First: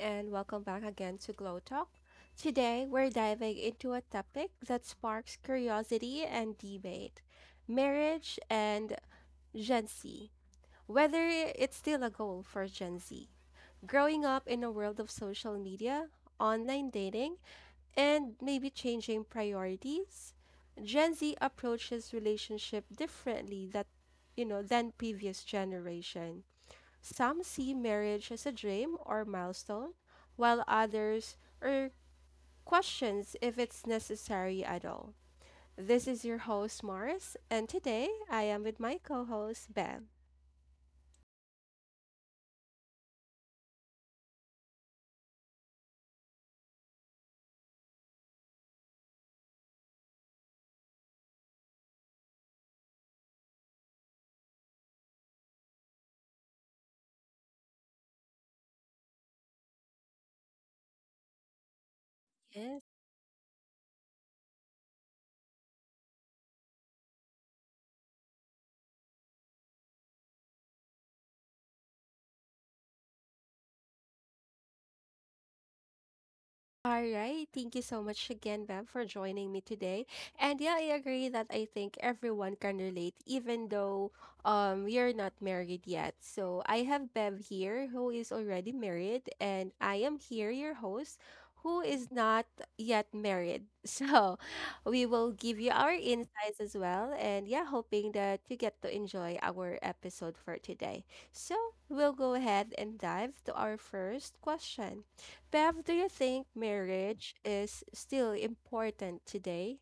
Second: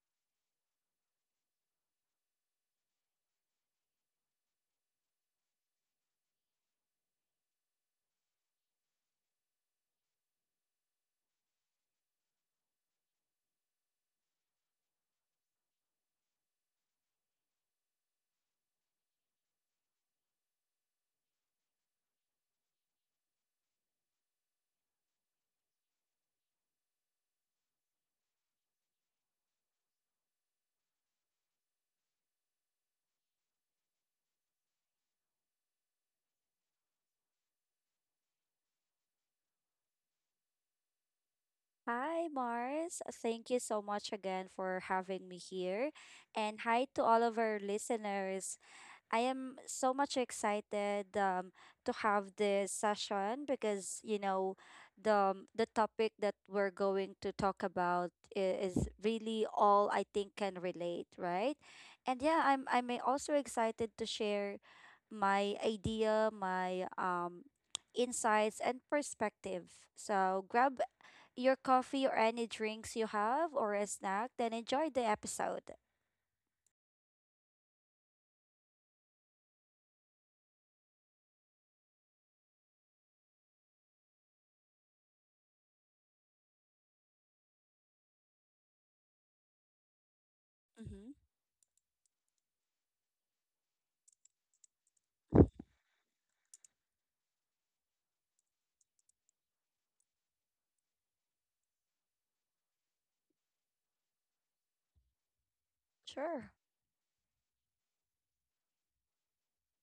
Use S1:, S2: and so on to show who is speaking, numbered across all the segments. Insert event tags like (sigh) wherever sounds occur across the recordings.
S1: and welcome back again to Glow Talk. Today, we're diving into a topic that sparks curiosity and debate, marriage and Gen Z. Whether it's still a goal for Gen Z. Growing up in a world of social media, online dating, and maybe changing priorities, Gen Z approaches relationship differently that than previous generation. Some see marriage as a dream or milestone, while others are questions if it's necessary at all. This is your host Mars, and today I am with my co-host Ben.
S2: Hi, Mars. Thank you so much again for having me here. And hi to all of our listeners. I am so much excited to have this session because, you know, the topic that we're going to talk about is really all I think can relate, right? And yeah, I'm,
S1: Yes.
S2: I'm also excited to share my idea, my insights, and perspective. So grab your coffee or any drinks you have or a snack, then enjoy the episode.
S1: All right. Thank you so much again, Bev, for joining me today. And yeah, I agree that I think everyone can relate, even though you're not married yet. So I have Bev here who is already married, and I am here, your
S2: Mm-hmm.
S1: host, who is not yet married. (laughs) So we will give you our insights as well. And yeah, hoping that you get to enjoy our episode for today. So we'll go ahead and dive to our first question. Bev, do you think
S2: Sure.
S1: marriage is still important today?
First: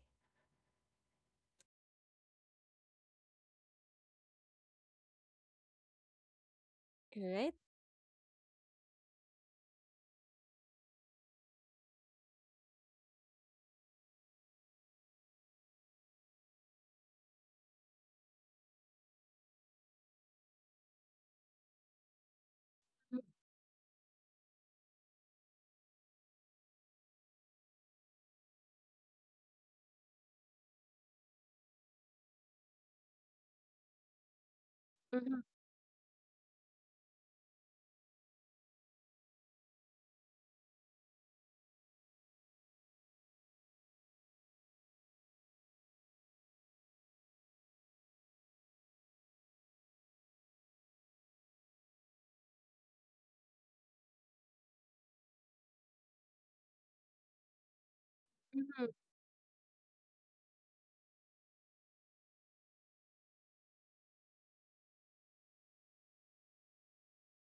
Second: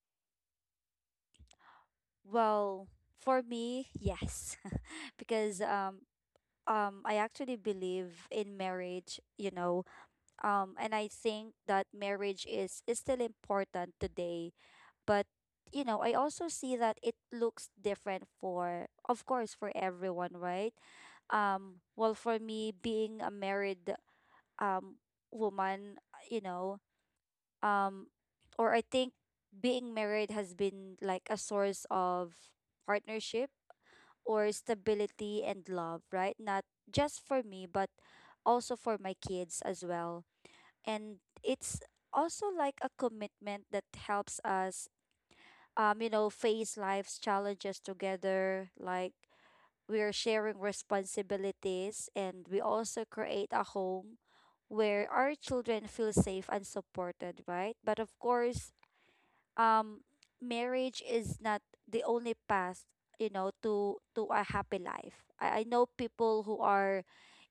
S2: Well, for me, yes, (laughs) because I
S1: Right?
S2: actually believe in marriage, you know, and I think that marriage is still important today, but you know, I also see that it looks different for, of course, for everyone, right? Well, for me, being a married, um woman, you know, um or I think being married has been like a source of partnership or
S1: Mhm.
S2: stability and love, right? Not just for me but also for my kids as well. And it's also like a commitment that helps us, you know, face life's challenges together. Like, we are sharing responsibilities and we also create a home where our children feel safe and supported, right? But of course,
S1: Mhm.
S2: um, marriage is not the only path, you know, to a happy life. I know people who are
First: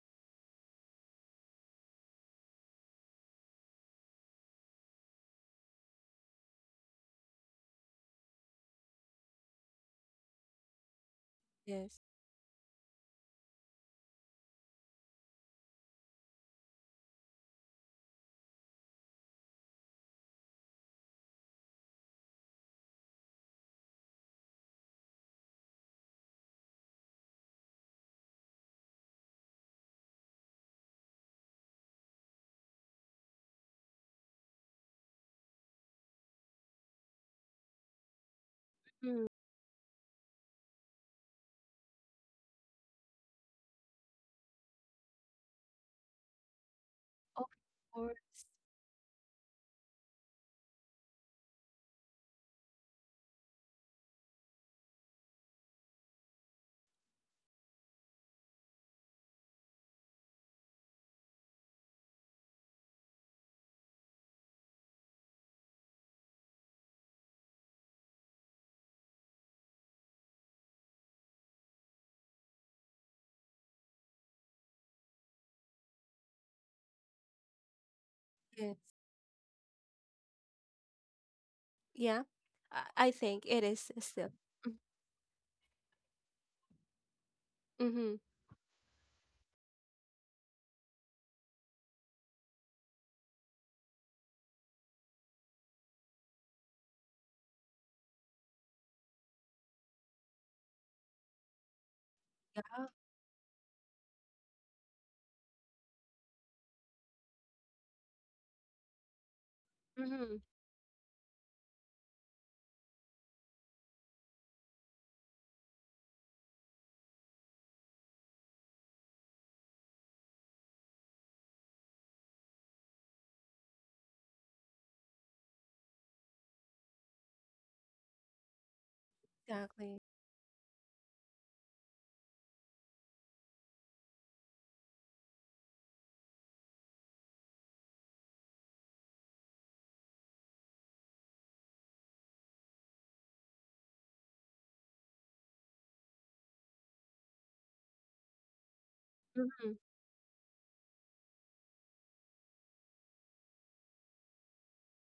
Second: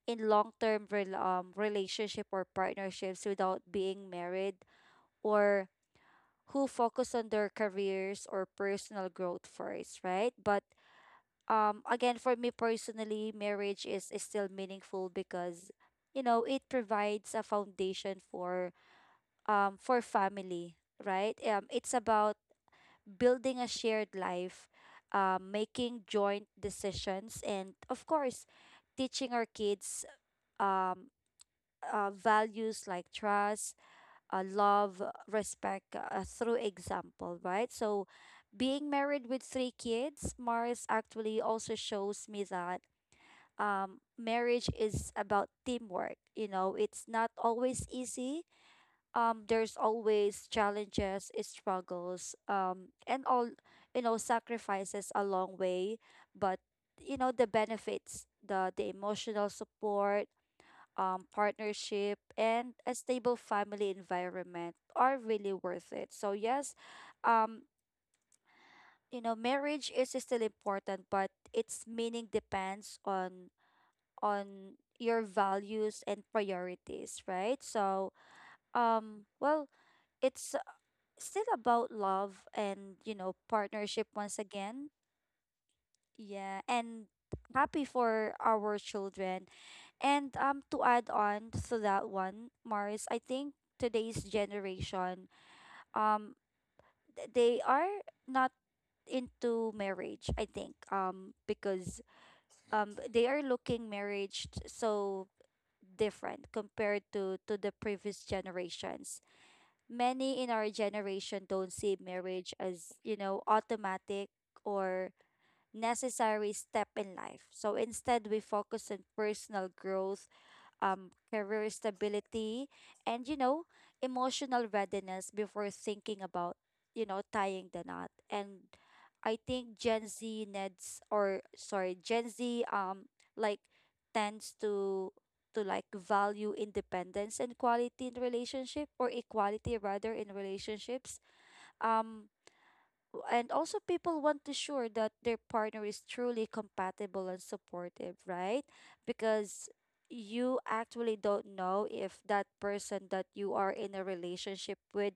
S2: in long term relationship or partnerships without being married, or who focus on their careers or personal growth first, right? But
S1: Yes.
S2: again, for me personally, marriage is still meaningful because, you know, it provides a foundation for family, right? It's about building a shared life, making joint decisions, and of course teaching our kids um values like trust, love, respect, through example, right? So, being
S1: Mhm.
S2: married with three kids, Mars, actually also shows me that, marriage is about teamwork. You know, it's not
S1: Of
S2: always
S1: course,
S2: easy. There's always challenges, struggles, and all, you know, sacrifices along way. But you know, the benefits, the emotional support, partnership, and a stable family environment are really worth it. So, yes, um, you know, marriage is still important, but its meaning depends on your values and priorities, right? So,
S1: yes.
S2: well, it's
S1: Yeah.
S2: still about
S1: I
S2: love
S1: think it is
S2: and, you
S1: still.
S2: know, partnership once again. Yeah.
S1: Mm-hmm.
S2: And happy for our children. And to add on to that one, Mars, I think today's generation, um they are not into marriage, I think, because
S1: Ah,
S2: they are looking marriage so different compared to the previous generations.
S1: mhm.
S2: Many in our generation don't see marriage as, you know, automatic or necessary step in life. So instead, we focus on personal growth, career stability, and, you know, emotional readiness before thinking about, you know, tying the knot. And I think
S1: Exactly.
S2: Gen Z needs, or sorry, Gen Z, like, tends to like value independence and quality in relationship, or equality rather, in relationships. Um and also people want to sure that their partner is truly compatible and supportive, right? Because
S1: Mhm.
S2: you actually don't know if that person that you are in a relationship with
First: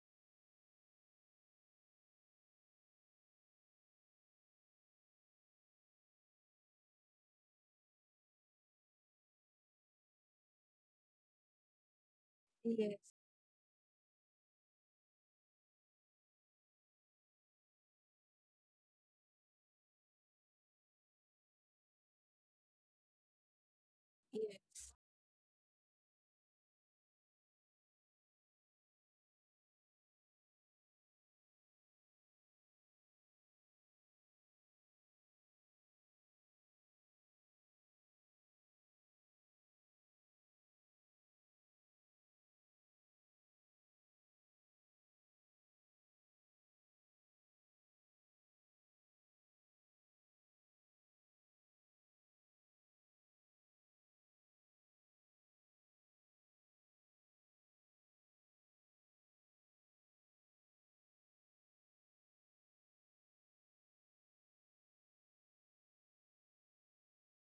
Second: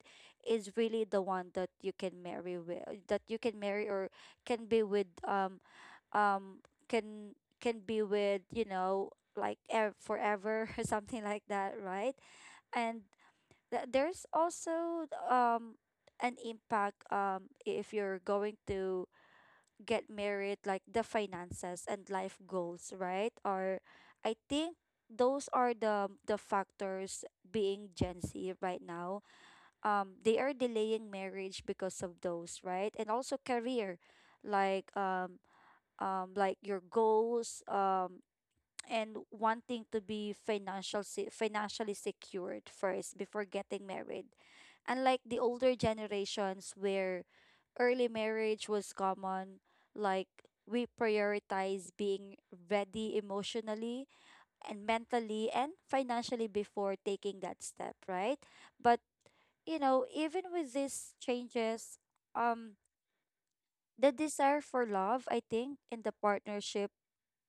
S2: is really the one that you can marry with, that you can marry, or can be with, um can can be with, you know, like forever (laughs) or something like that, right?
S1: Yes.
S2: And there's also an impact, if you're going to get married, like the finances and life goals, right? Or I think
S1: Yes.
S2: those are the factors being Gen Z right now. They are delaying marriage because of those, right? And also career, like um like your goals, and wanting to be financially secured first before getting married. Unlike the older generations where early marriage was common, like, we prioritize being ready emotionally and mentally and financially before taking that step, right? But you know, even with these changes, um the desire for love, I think, in the partnership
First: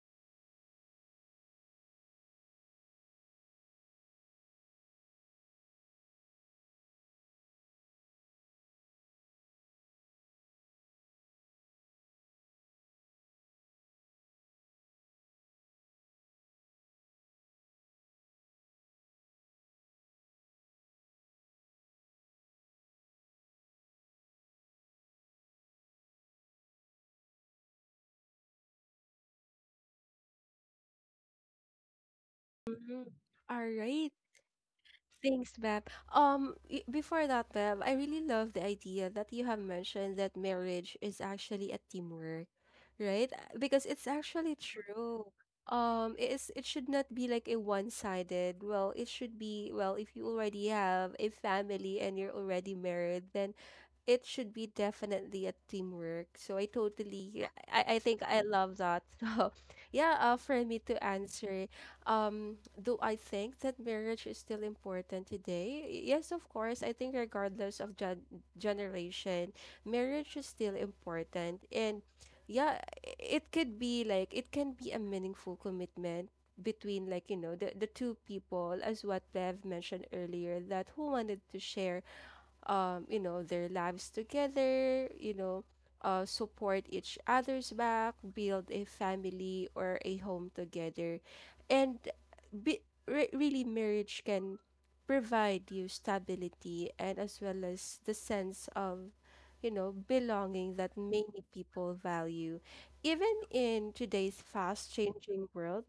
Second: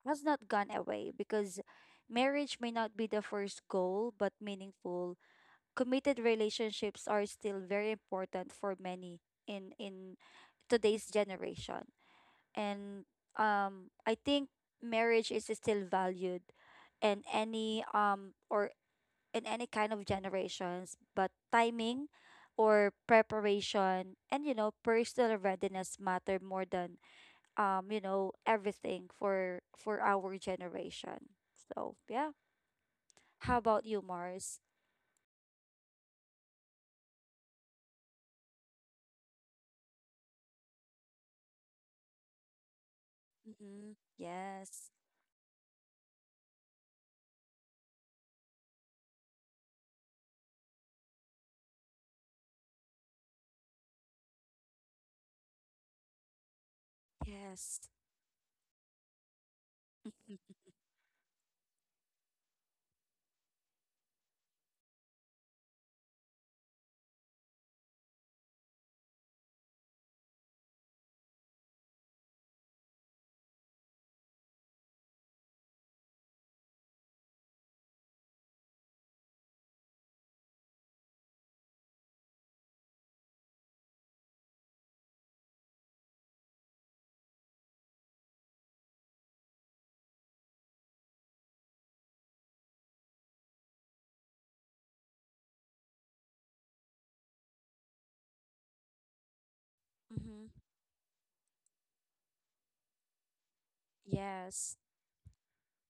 S2: has not gone away, because marriage may not be the first goal, but meaningful, committed relationships are still very important for many in today's generation. And I think marriage is still valued in any or in any kind of generations, but timing or preparation and, you know, personal readiness matter more than, you know, everything for our generation. So yeah,
S1: Mhm.
S2: how
S1: All
S2: about you,
S1: right.
S2: Mars?
S1: Thanks, Beb. Before that, Beb, I really love the idea that you have mentioned that marriage is actually a teamwork, right? Because
S2: Mm-hmm.
S1: it's actually
S2: Yes.
S1: true. It is, it should not be like a one-sided. Well, it should be, well, if you already have a family and you're already married, then it should be definitely a teamwork. So I totally,
S2: Yes.
S1: I think I love that. (laughs) So yeah,
S2: Mm-hmm.
S1: for me to answer um, do I think that marriage is still important today? Yes, of course. I think regardless of generation, marriage is still important. And yeah, it could be like it can be a meaningful commitment between like you know the two people as what Bev mentioned earlier that who wanted to share you know, their lives together, you know, support each other's back, build a family or a home together. And really, marriage can provide you stability and as well as the sense of, you know,
S2: Mm-hmm.
S1: belonging that many people value. Even in today's
S2: Yes.
S1: fast changing world,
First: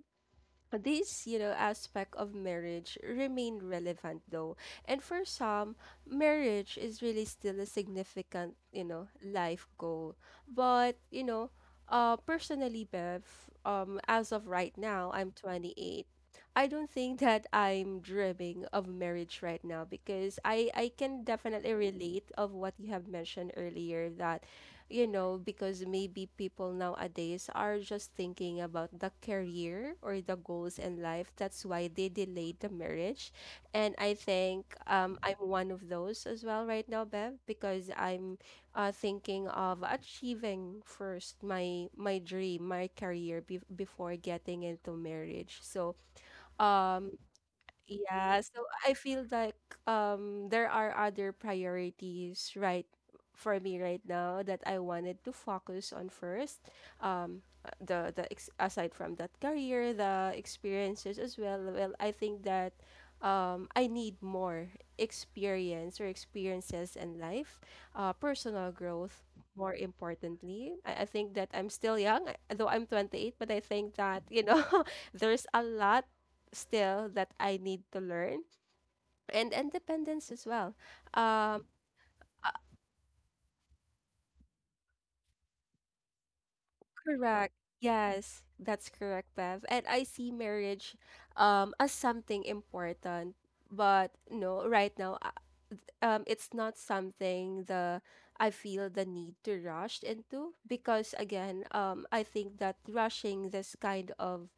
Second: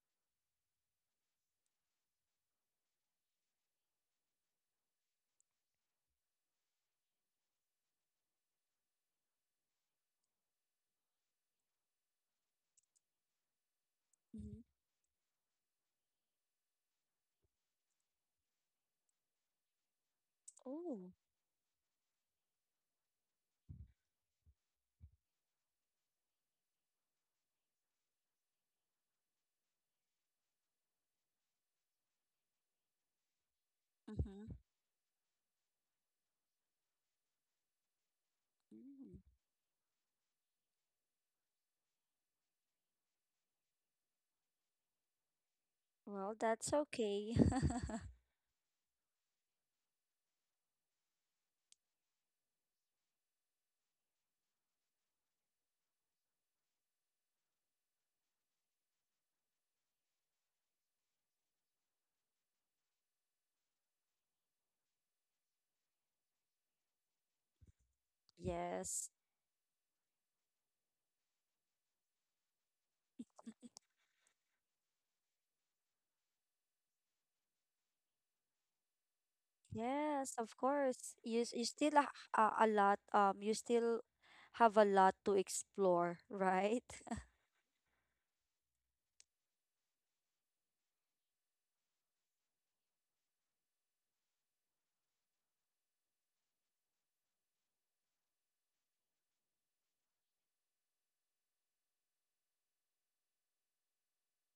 S1: this, you know, aspect of marriage remain relevant though. And for some, marriage is really still a significant, you know, life goal. But, you know, uh, personally, Bev, um, as of
S2: Mm-hmm.
S1: right now, I'm 28. I don't think that I'm dreaming of marriage right now because I
S2: Oh.
S1: can definitely relate of what you have mentioned earlier that you know, because maybe people nowadays are just thinking about the career or the goals in life. That's why they delayed the marriage. And I
S2: Mm-hmm.
S1: think I'm one of those as well right now, Bev, because I'm
S2: Mm.
S1: thinking of achieving first my dream, my career before getting into marriage. So
S2: Well, that's
S1: um,
S2: okay.
S1: yeah, so I feel like there are other priorities right for me right now that I wanted to focus on first. The the ex aside from that career, the experiences as well. Well, I think that I need more experience or experiences in life, uh,
S2: (laughs)
S1: personal
S2: Yes.
S1: growth more importantly. I think that I'm still young, though I'm 28, but I think that, you know, (laughs) there's a lot still that I need to learn, and independence
S2: Yes,
S1: as
S2: of
S1: well.
S2: course, you, s-
S1: Um,
S2: you still ha- a lot you still have a lot to explore, right? (laughs)
S1: correct. Yes, that's correct, Bev. And I see marriage um, as something important, but no, right now, it's not something the I feel the need to rush into because again, I think that rushing this kind of,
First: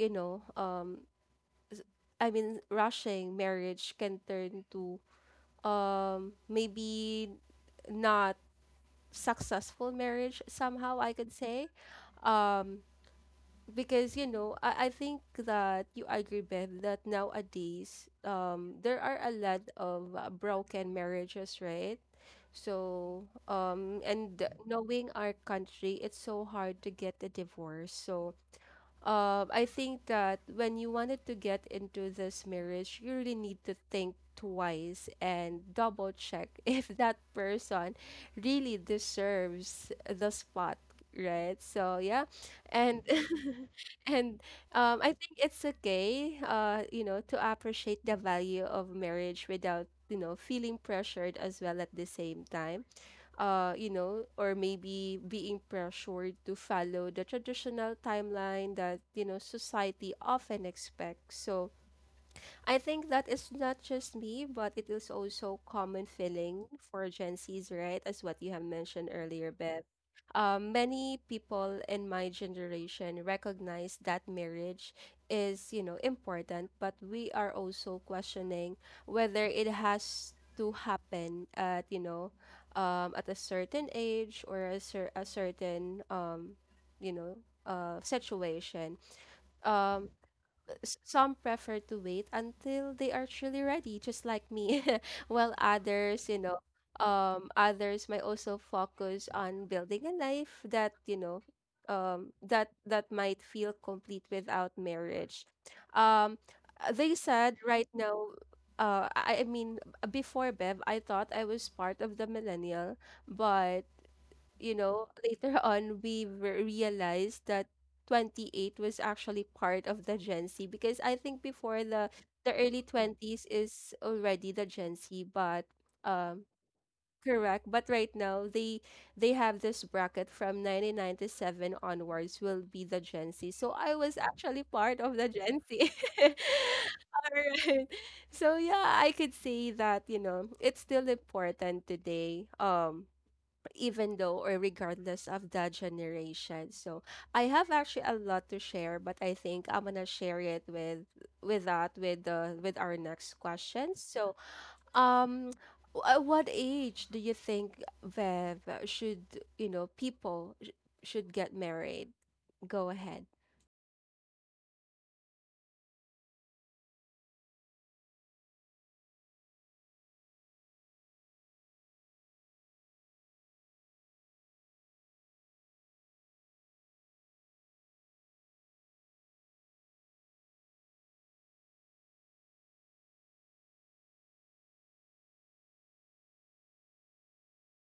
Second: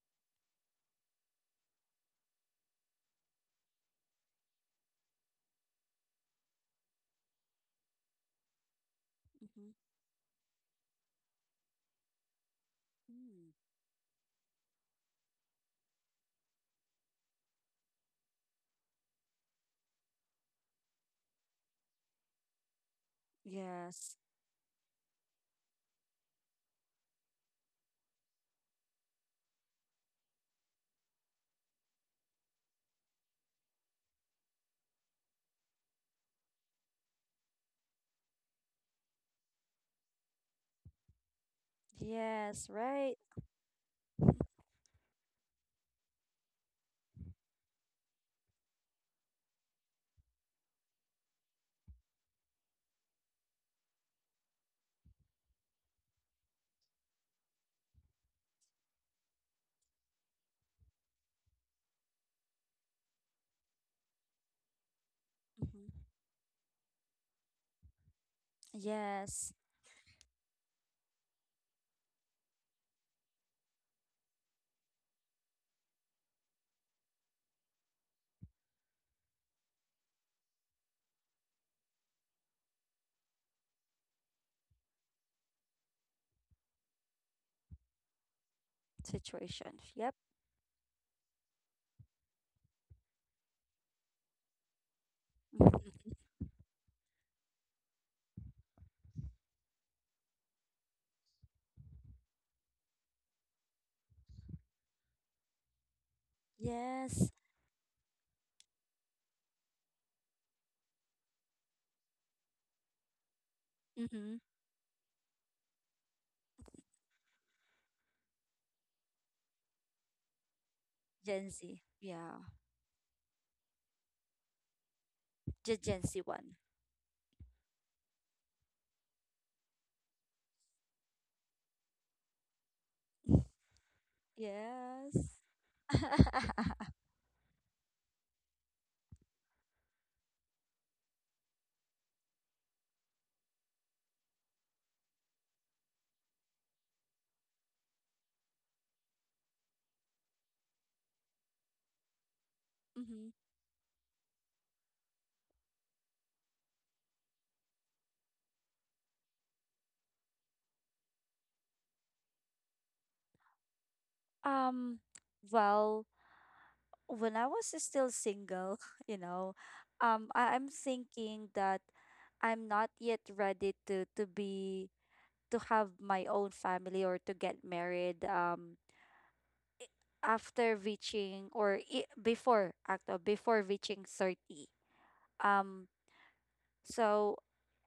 S1: you know, s- I mean, rushing marriage can turn to um, maybe not
S2: Mm-hmm.
S1: successful marriage somehow I could say, um, because you know I think that you agree Bev that nowadays um, there are a lot of broken marriages, right? So um,
S2: Yes,
S1: and knowing our country it's so hard to get a divorce. So I think that when you wanted to get into this marriage, you really need to think twice and double check (laughs) if that person really deserves the spot, right? So yeah,
S2: yes.
S1: and
S2: Right. (laughs)
S1: (laughs) and I think it's okay, you know, to appreciate the value of marriage without you know feeling pressured as well at the same time, you know, or maybe being pressured to follow the traditional timeline that, you know, society often expects. So, I think that is not just me, but it is also common
S2: Mm-hmm.
S1: feeling for Gen Zs, right? As what you have mentioned earlier,
S2: Yes.
S1: Beth. Many people in my generation recognize that marriage is, you know, important, but we are also questioning whether it has to happen at, you know, at a certain age or a, a certain, you know, situation.
S2: Situation.
S1: Um,
S2: Yep.
S1: some prefer to wait until they are truly ready, just like me. (laughs) While
S2: Mhm.
S1: others, you know, others might also focus on building a life that, you know, that might feel complete without marriage. Um, they
S2: Yes.
S1: said right now, I mean, before Bev, I thought I was part of the millennial, but
S2: Mm-hmm.
S1: you know, later (laughs) on we realized that 28 was actually part of the Gen Z because I think
S2: Gen Z.
S1: before
S2: Yeah.
S1: the early 20s is already the Gen Z, but
S2: The Gen Z
S1: um,
S2: one.
S1: correct, but right now they have this bracket from 1997 onwards will be the Gen
S2: (laughs)
S1: Z. So I was actually part
S2: Yes.
S1: of the Gen Z. (laughs)
S2: (laughs)
S1: All right. So yeah, I could say that, you know, it's still important today. Um, even though or regardless of the generation. So I have actually a lot to share, but I think I'm gonna share it with that with the with our
S2: Mhm.
S1: next question. So um at what age do you think Vev should, you know, should get married? Go ahead.
S2: Um, well, when I was still single, (laughs) you know, I'm thinking that I'm not yet ready to have my own family or to get married. After reaching, before, actually, before reaching 30. Um, So,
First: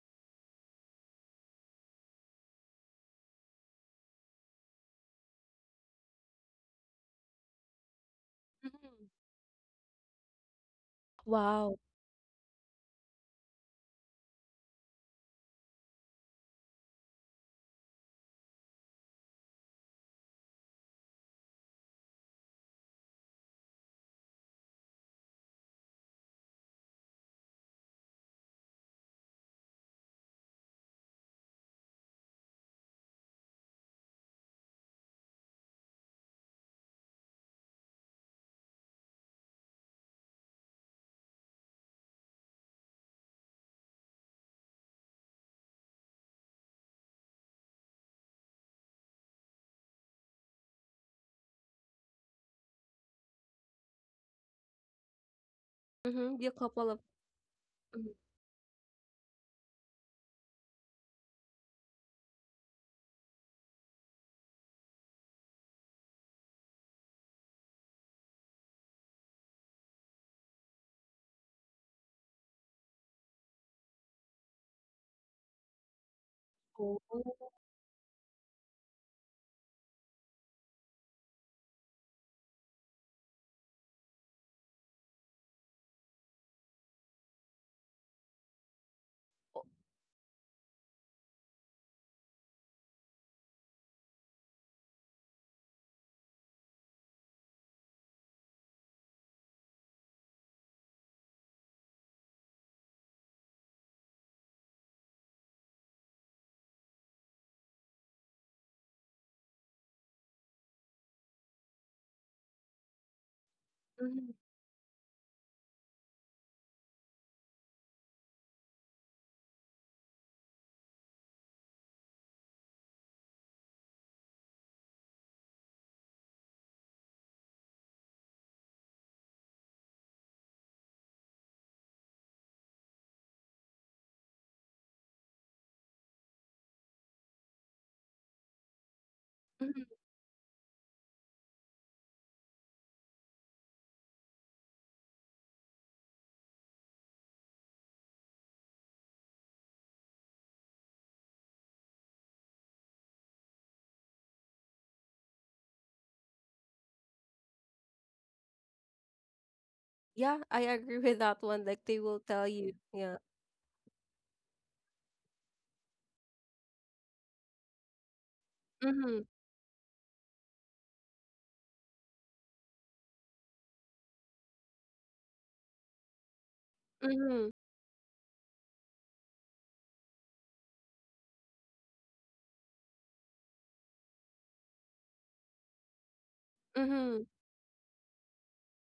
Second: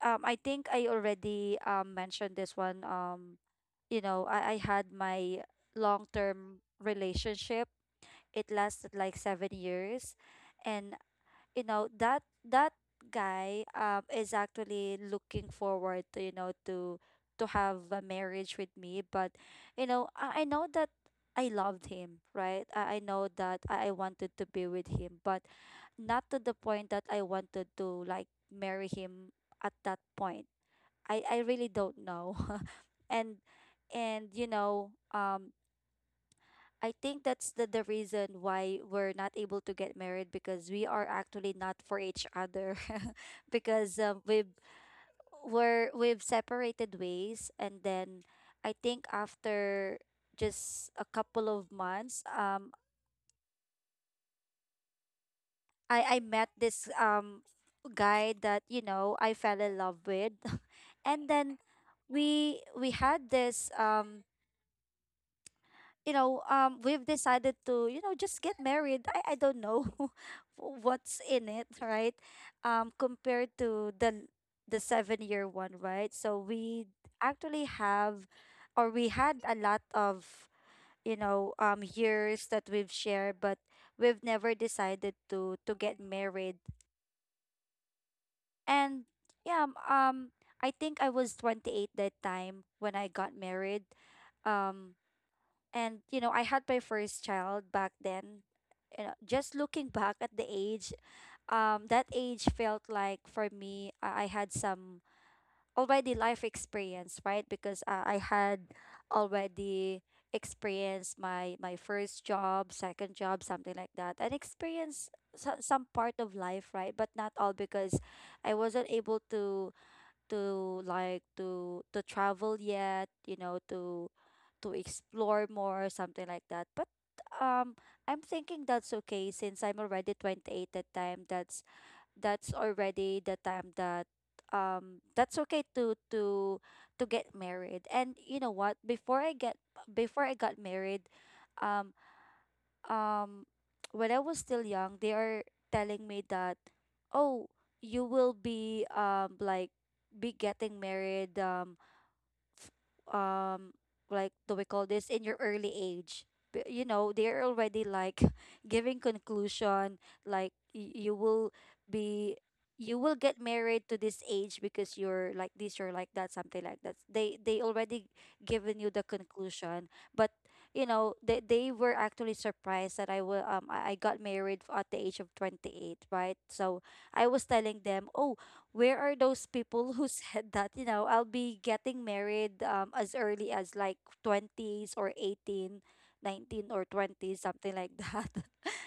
S2: um, I think I already mentioned this one. You know, I had my long term relationship. It lasted
S1: Mhm.
S2: like 7 years, and you
S1: Wow.
S2: know that that guy is actually looking forward to, you know, to have a marriage with me, but you know I know that I loved him, right? I know that I wanted to be with him, but not to the point that I wanted to like marry him. At that point, I really don't know. (laughs) and and you know I think that's the reason why we're not able to get married, because we are actually not for each other. (laughs) Because we've separated ways. And then I think after just a couple of months, I
S1: Mm-hmm.
S2: met
S1: The
S2: this
S1: couple of. Mhm.
S2: guy that, you know, I fell in love with. (laughs) And then we had this, you know, we've decided to, you know, just get married. I don't know (laughs) what's in it, right? Compared to the 7-year one, right? So we
S1: Oh.
S2: actually have, or we had a lot of, you know, years that we've shared, but we've never decided to get married. And yeah, I think I was 28 that time when I got married. Um, and you know, I had my first child back then. You know, just looking (laughs) back at the age, that age felt like, for me, I had some already life experience, right? Because I had already experienced my first job, second job, something like that,
S1: Mhm.
S2: and experienced some part of life, right? But not all because I wasn't able to like to travel yet, you know, to explore more, something like that. But um, I'm thinking that's okay since I'm already 28 that time. That's already the time that, that's okay to get married. And you know what? Before I get
S1: Mhm.
S2: before I got married, um um when I was still young, they are telling me that, oh, you will be, like, be getting married, um like, do we call this, in your early age, you know, they're already like (laughs) giving
S1: Yeah,
S2: conclusion.
S1: I agree with
S2: Like,
S1: that one. Like they will tell you. Yeah.
S2: be you will get married to this age because you're like this, you're like that, something like that. They
S1: Mm-hmm.
S2: already given you the conclusion. But you know, they were actually surprised that I will I got married at the age of 28, right? So I was
S1: Mm-hmm.
S2: telling them, oh, where are those people who said that, you know, I'll be getting married, as early as like 20s or 18, 19 or
S1: Mm-hmm.
S2: 20 something like that. (laughs)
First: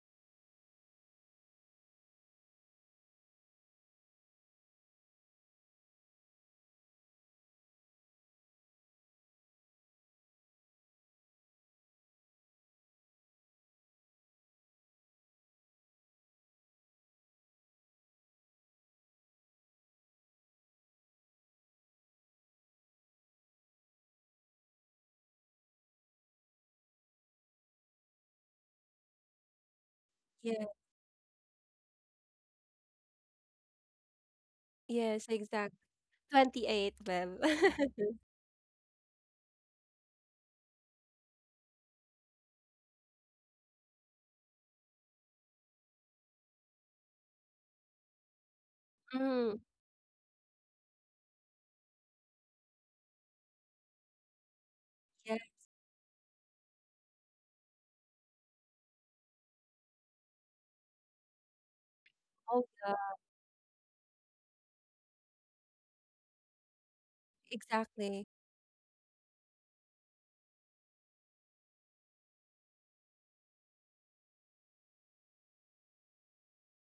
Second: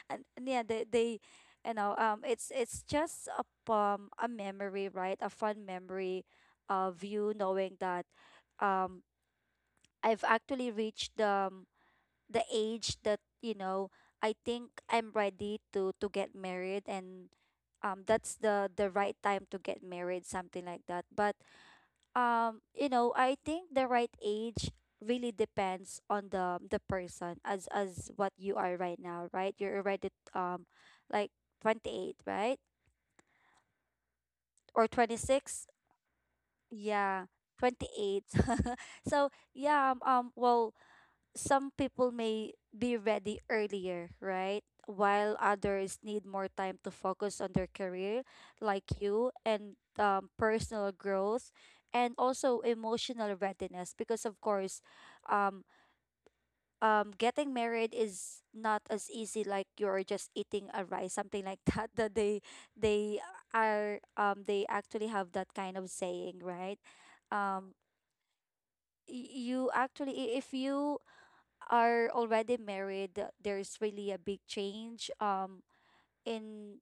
S2: And yeah, they you know it's just a memory, right? A fun memory of you knowing that um I've actually reached the, the age that, you know, I think I'm ready to get married. And that's the right time to get married, something like that. But you know, I think the right age really depends on the person as what you are right now, right? You're already, like, 28, right? Or
S1: Yes,
S2: 26.
S1: exactly. 28,
S2: Yeah,
S1: Bev. (laughs)
S2: 28. (laughs) So, yeah, well, some people may be ready earlier, right? While others need more time to focus on their career, like you,
S1: Mm,
S2: and personal growth, and also emotional readiness. Because of course,
S1: yeah.
S2: um, getting married is not as easy, like you're just eating a rice, something like that. (laughs) That
S1: Oh, yeah.
S2: they they actually have that kind of saying, right? Um,
S1: Exactly.
S2: you actually, if you are already married, there's really a big change in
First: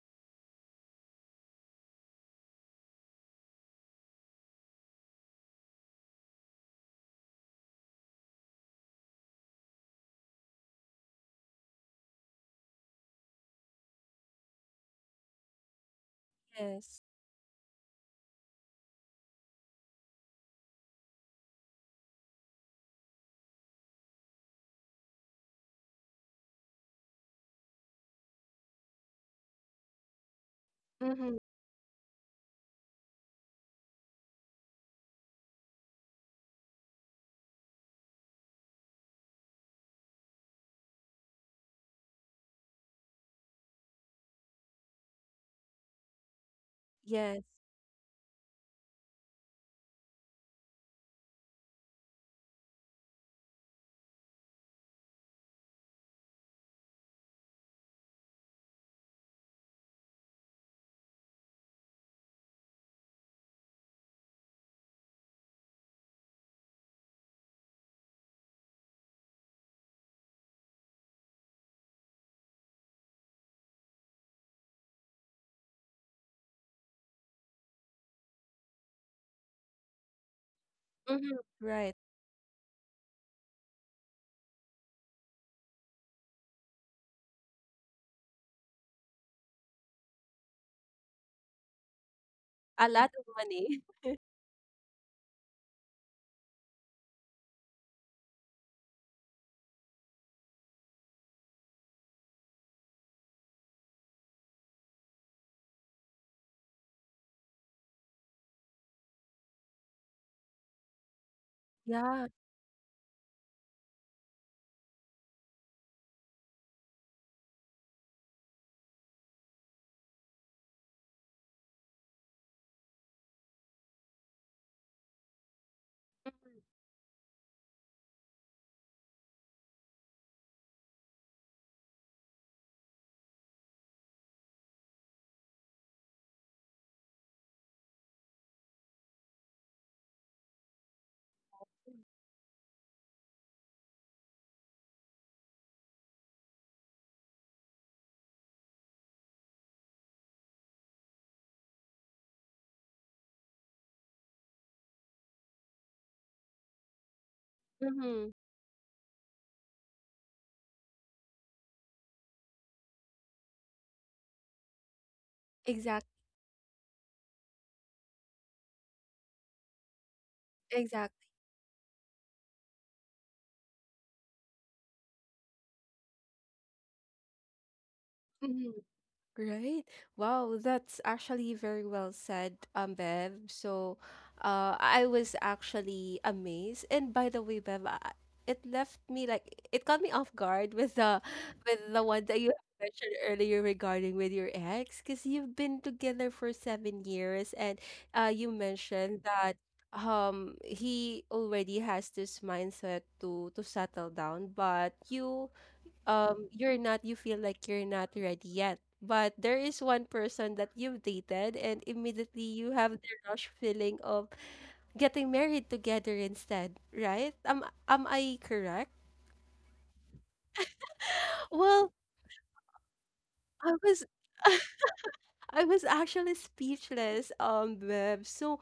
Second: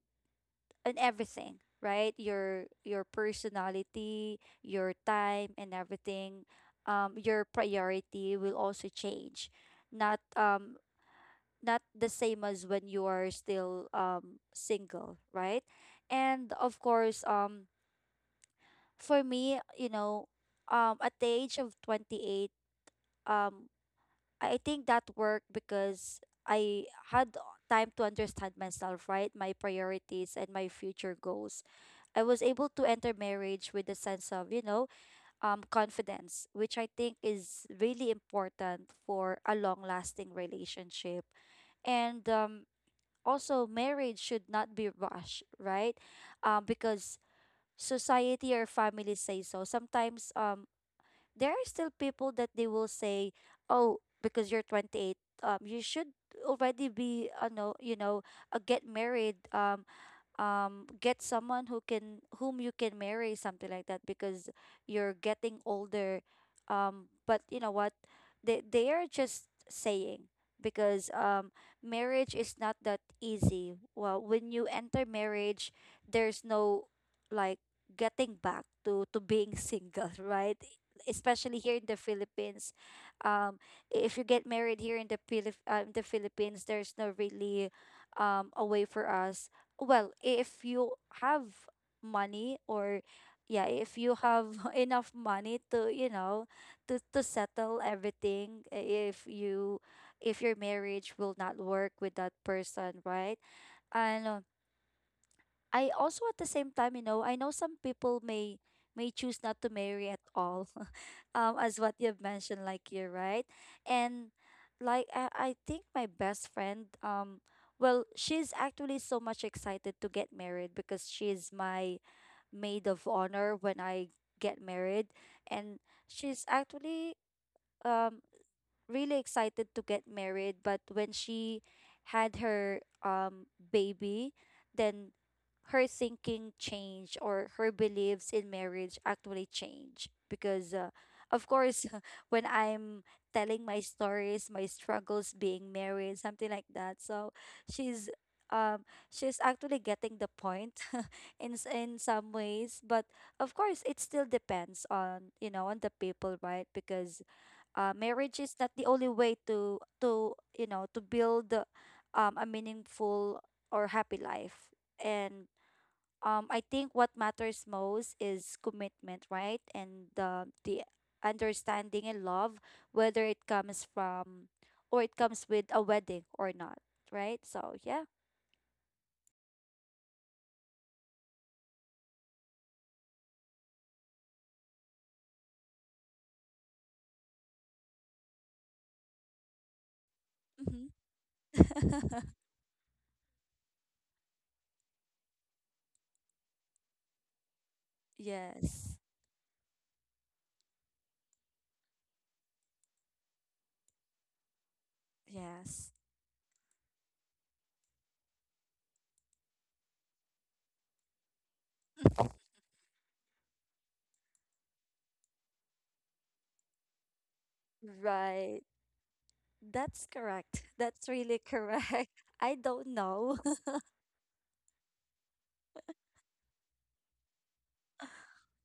S2: in everything, right? Your personality, your time and everything, your priority will also change. Not um not the same as when you are still single, right? And of
S1: Yes.
S2: course, for me, at the age of 28, um I think that worked because I had time to understand myself, right? My priorities and my future
S1: Mhm.
S2: goals. I was able to enter marriage with a sense of confidence, which I think is really important for a long lasting relationship. And also, marriage should not be rushed, right? Because
S1: Yes.
S2: society or family say so. Sometimes there are still people that they will say, "Oh, because you're 28, you should already be, no, get married. Get someone who can whom you can marry, something like that, because you're getting older, but you know what, they are just saying because marriage is not that easy. Well, when you enter marriage there's no, like, getting back to being single (laughs) right?
S1: Mhm.
S2: Especially here in
S1: Right.
S2: the Philippines. um if you get married here in the philip the Philippines, there's no really a way for us. Well, if you have money
S1: A
S2: or—
S1: lot of
S2: yeah,
S1: money.
S2: if
S1: (laughs)
S2: you have (laughs) enough money to, you know, to settle everything if you— if your marriage will not work with that person, right? And I also, at the same time, you know, I know some people may— choose not to marry at all, (laughs) as what you've
S1: Yeah.
S2: mentioned, like, you're right. And like I think my best friend, well, she's actually so much excited to get married because she's my maid of honor when I get married, and she's
S1: Mhm.
S2: actually um really excited to get married, but when she had her baby, then her thinking changed, or her beliefs in marriage actually changed because, of course (laughs) when I'm telling my stories, my struggles being married, something like that. So she's she's actually getting the point (laughs) in in some ways, but of course it still depends on, you know, on the people, right? Because,
S1: Mhm.
S2: marriage is not the only way to— to build a meaningful or happy life. And,
S1: Exact
S2: I think what matters most is commitment, right? And the
S1: exactly.
S2: understanding and love, whether it comes from— or it comes with a wedding or not, right? So, yeah.
S1: Mhm. Right. Wow, that's actually very well said, Bev. So, I was actually amazed. And by the way, Bev, I, it left me like it caught me off guard
S2: Hmm.
S1: with the (laughs) with the one
S2: (laughs)
S1: that you (laughs) mentioned earlier regarding with your ex, because you've been together for 7 years, and you
S2: Yes,
S1: mentioned that um, he already has this mindset to settle down, but you
S2: yes.
S1: um, you feel like you're not ready yet but there is one person that you've dated and immediately you have the rush feeling of getting married together instead, right? Am I
S2: Right,
S1: correct?
S2: that's correct. That's really
S1: Well,
S2: correct. (laughs) I don't know.
S1: I was (laughs) I was actually speechless, Bev. So,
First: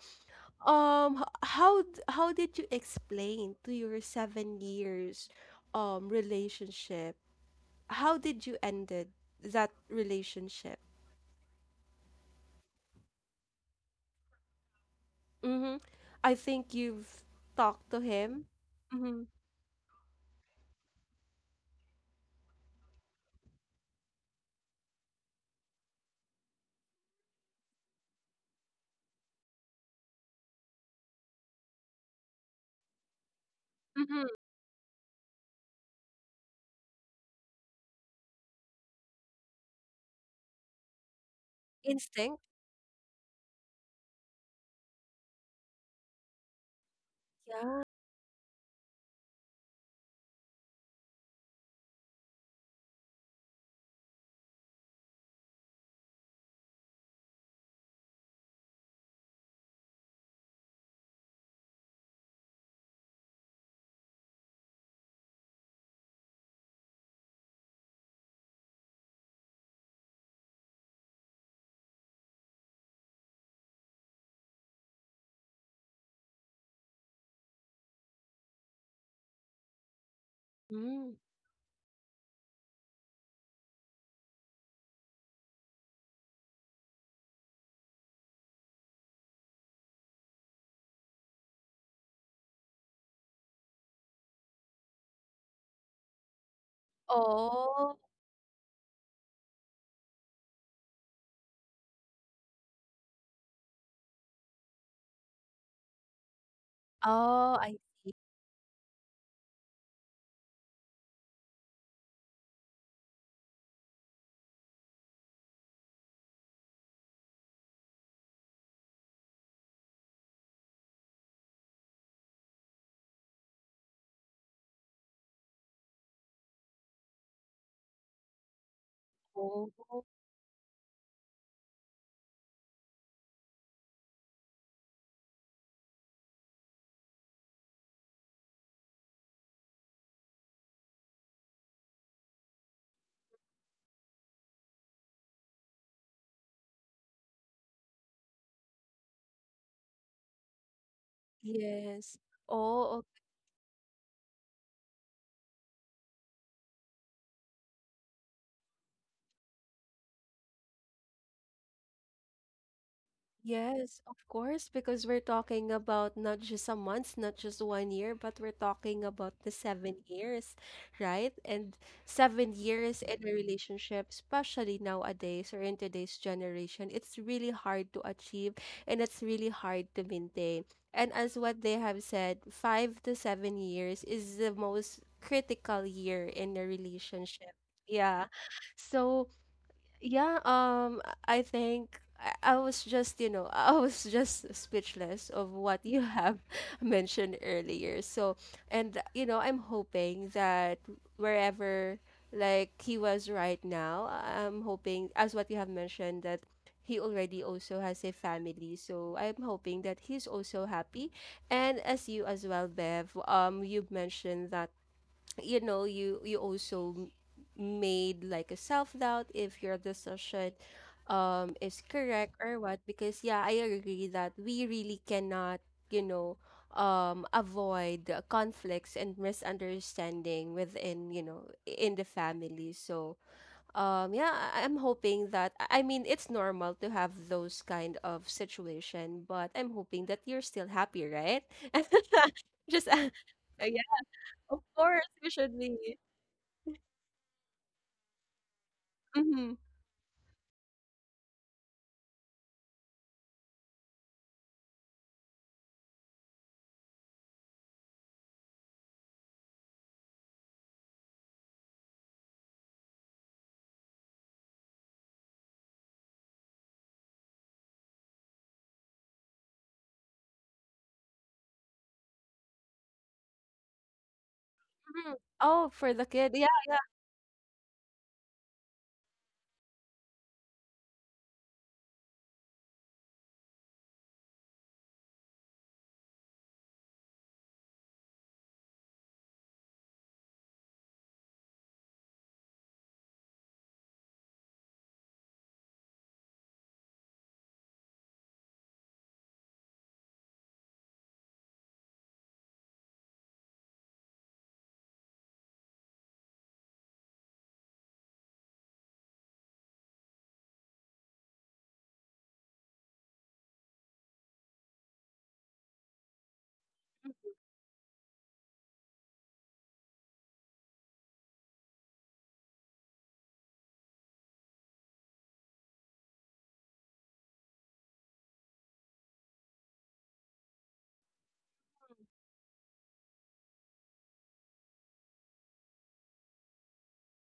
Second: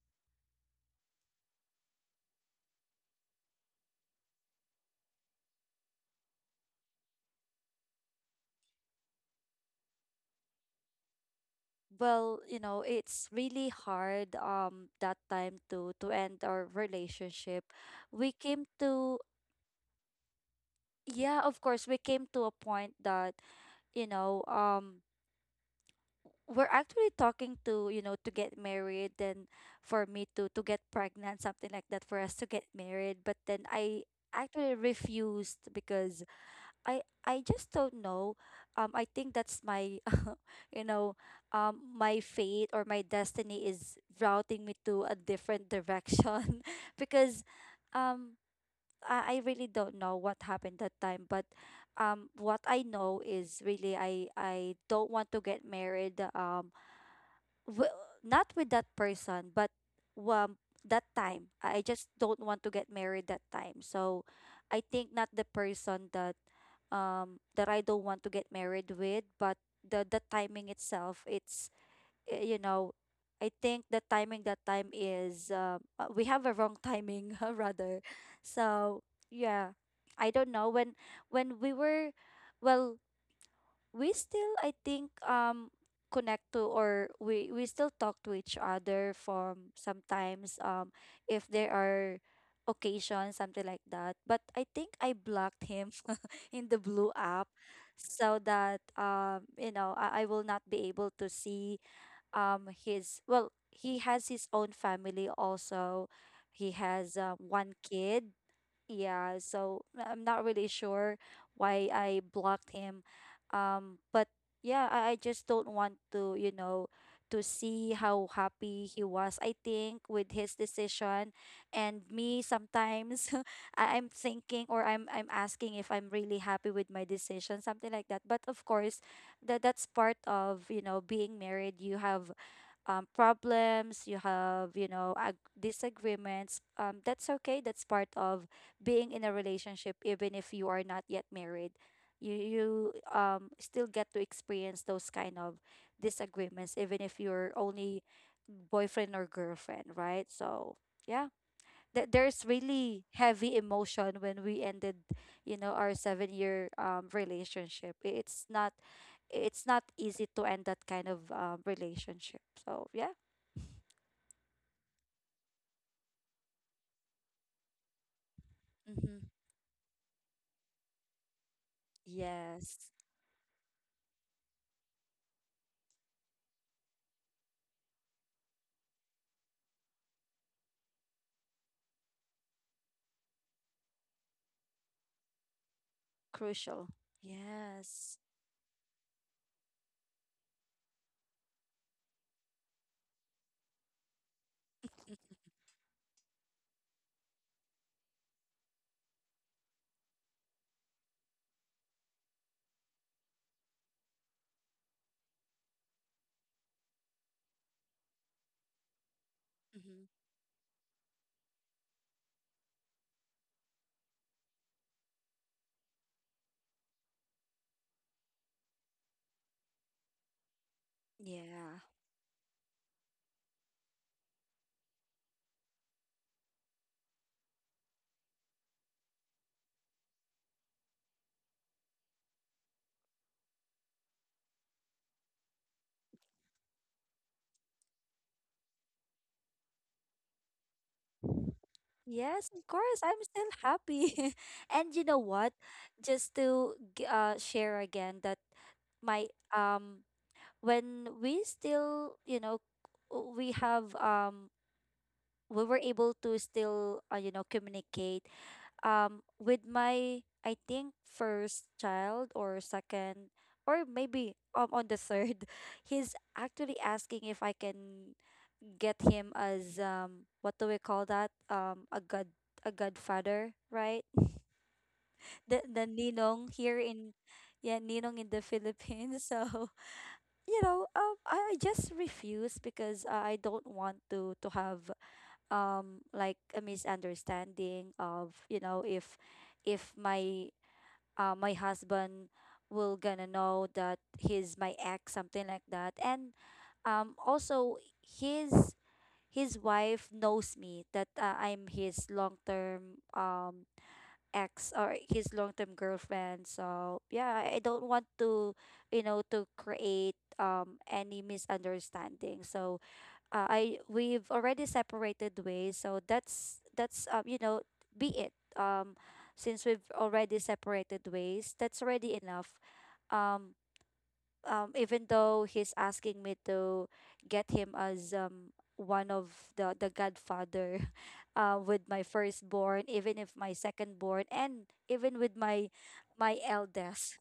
S1: how did you explain to your 7 years, relationship? How did you ended that relationship?
S2: Well, you know, it's really hard that time
S1: Mm-hmm.
S2: to
S1: I
S2: end our
S1: think you've
S2: relationship.
S1: talked to
S2: We
S1: him.
S2: came to—
S1: Mm-hmm.
S2: yeah, of course, we came to a point that, you know, we're actually talking to, you know, to get married, and for me to get pregnant, something like that, for us to get married, but then I
S1: Mm-hmm.
S2: actually refused because I just don't know. I think that's my, (laughs) you know, my
S1: Instinct.
S2: fate or my destiny is routing me to a different direction, (laughs) because,
S1: Yeah.
S2: um, I really don't know what happened that time. But, what I know is really I don't want to get married. W- Not with that person, but, um, that time. I just don't want to get married that time. So I think not the person that I don't want to get married with, but the timing itself. It's, you know, I think the timing that time is we have a wrong timing (laughs) rather. So, yeah, I don't know when—
S1: Mm.
S2: we were— well, we still, I think, connect to, or we still talk to each other from sometimes, if there are occasions, something like that, but I think I blocked him (laughs) in the blue app
S1: Oh.
S2: so that, you know, I will not be able to see his— well, he has his own family also. He has,
S1: Oh, I
S2: one kid. Yeah, so I'm not really sure why I blocked him. But yeah, I just don't want to, you know, to see how happy he was, I think, with his decision. And me sometimes (laughs) I'm thinking, or I'm asking if I'm really happy with my decision, something like that. But of course, that's
S1: oh
S2: part of, you know, being married. You have, problems, you have, you know, disagreements, that's okay. That's part of being in a relationship, even if you are not yet married. You still get to experience those kind of disagreements, even if you're only boyfriend or girlfriend, right? So, yeah,
S1: yes.
S2: there's
S1: Oh.
S2: really heavy emotion when we ended, you know, our 7-year relationship. It's not easy to end that kind of, relationship. So, yeah.
S1: Yes, of course, because we're talking about not just a month, not just one year, but we're talking
S2: Mm-hmm.
S1: about the 7 years, right? And seven
S2: Yes.
S1: years in a relationship, especially nowadays or in today's generation, it's really hard to achieve and it's really hard to maintain. And as what they have said, 5 to 7 years is the most critical year in a
S2: Crucial.
S1: relationship.
S2: Yes.
S1: Yeah. So yeah, I think I was just, you know, (laughs) I was just
S2: Mm,
S1: speechless of what you have (laughs) mentioned earlier. So, and, you know, I'm hoping that wherever like he was right now, I'm hoping, as what you have mentioned, that he already also has a family. So I'm hoping that
S2: mm-hmm.
S1: he's also happy. And as you as well, Bev, you mentioned that you know you also made like a self-doubt if your decision um,
S2: Yeah.
S1: is correct or what, because yeah, I agree that we really cannot, you know, um, avoid conflicts and misunderstanding within, you know, in the family. So um, yeah, I'm hoping that I mean it's normal to have those kind of situation but I'm hoping that you're still happy, right? (laughs)
S2: Yes, of
S1: Just
S2: course. I'm still
S1: yeah,
S2: happy.
S1: of
S2: (laughs) And you
S1: course
S2: know
S1: we
S2: what?
S1: should be.
S2: Just to share again that my—
S1: Mhm.
S2: um when we still, you know, we have— we were able to still, you know, communicate with my, I think, first child or second, or maybe on the third, (laughs) he's actually asking if I can get him as, what do we call that, a godfather, right?
S1: Mhm.
S2: (laughs) The
S1: Oh, for the kid. Yeah.
S2: ninong here in— yeah, ninong in the Philippines (laughs) so, you know, I just refuse because, I don't want to have like a misunderstanding of, you know, if my, my husband will gonna know that he's my ex, something like that, and also his his wife knows me that, I'm his long-term ex or his long-term girlfriend, so yeah, I don't want to, you know, to create any misunderstanding. So, I we've already separated ways, so that's you know, be it. Since we've already separated ways, that's already enough. Um, Even though he's asking me to get him as, one of the godfather, (laughs) with my firstborn, even if my secondborn, and even with my eldest—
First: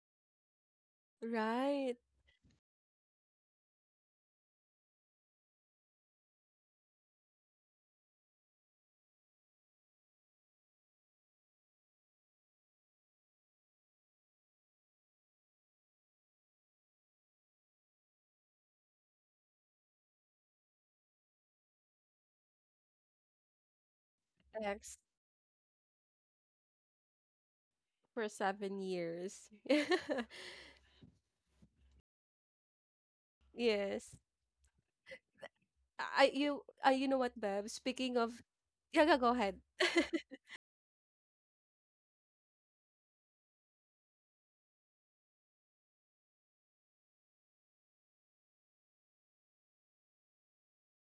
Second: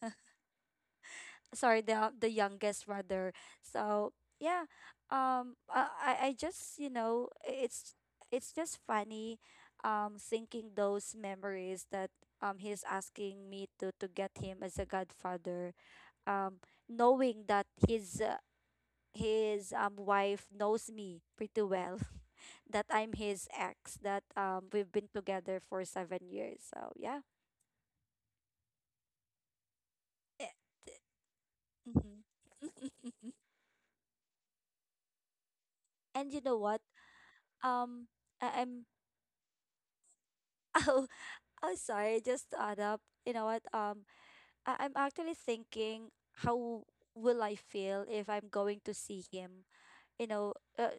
S2: sorry,
S1: Right.
S2: the youngest rather. So, yeah, I just, you know, it's it's just funny, thinking those memories, that he's asking me to get him as a godfather, um knowing that his— his wife knows me pretty well (laughs) that I'm his ex, that, we've
S1: Ex
S2: been together for 7 years, so yeah.
S1: for 7 years.
S2: Eh,
S1: (laughs)
S2: mhm. (laughs)
S1: Yes. I
S2: And you know
S1: you
S2: what?
S1: I you know what, Bev?
S2: um
S1: Speaking of,
S2: I'm
S1: yeah, go go ahead. (laughs)
S2: (laughs) oh, oh, sorry. Just to add up, you know what? I'm actually thinking how will I feel if I'm going to see him, you know,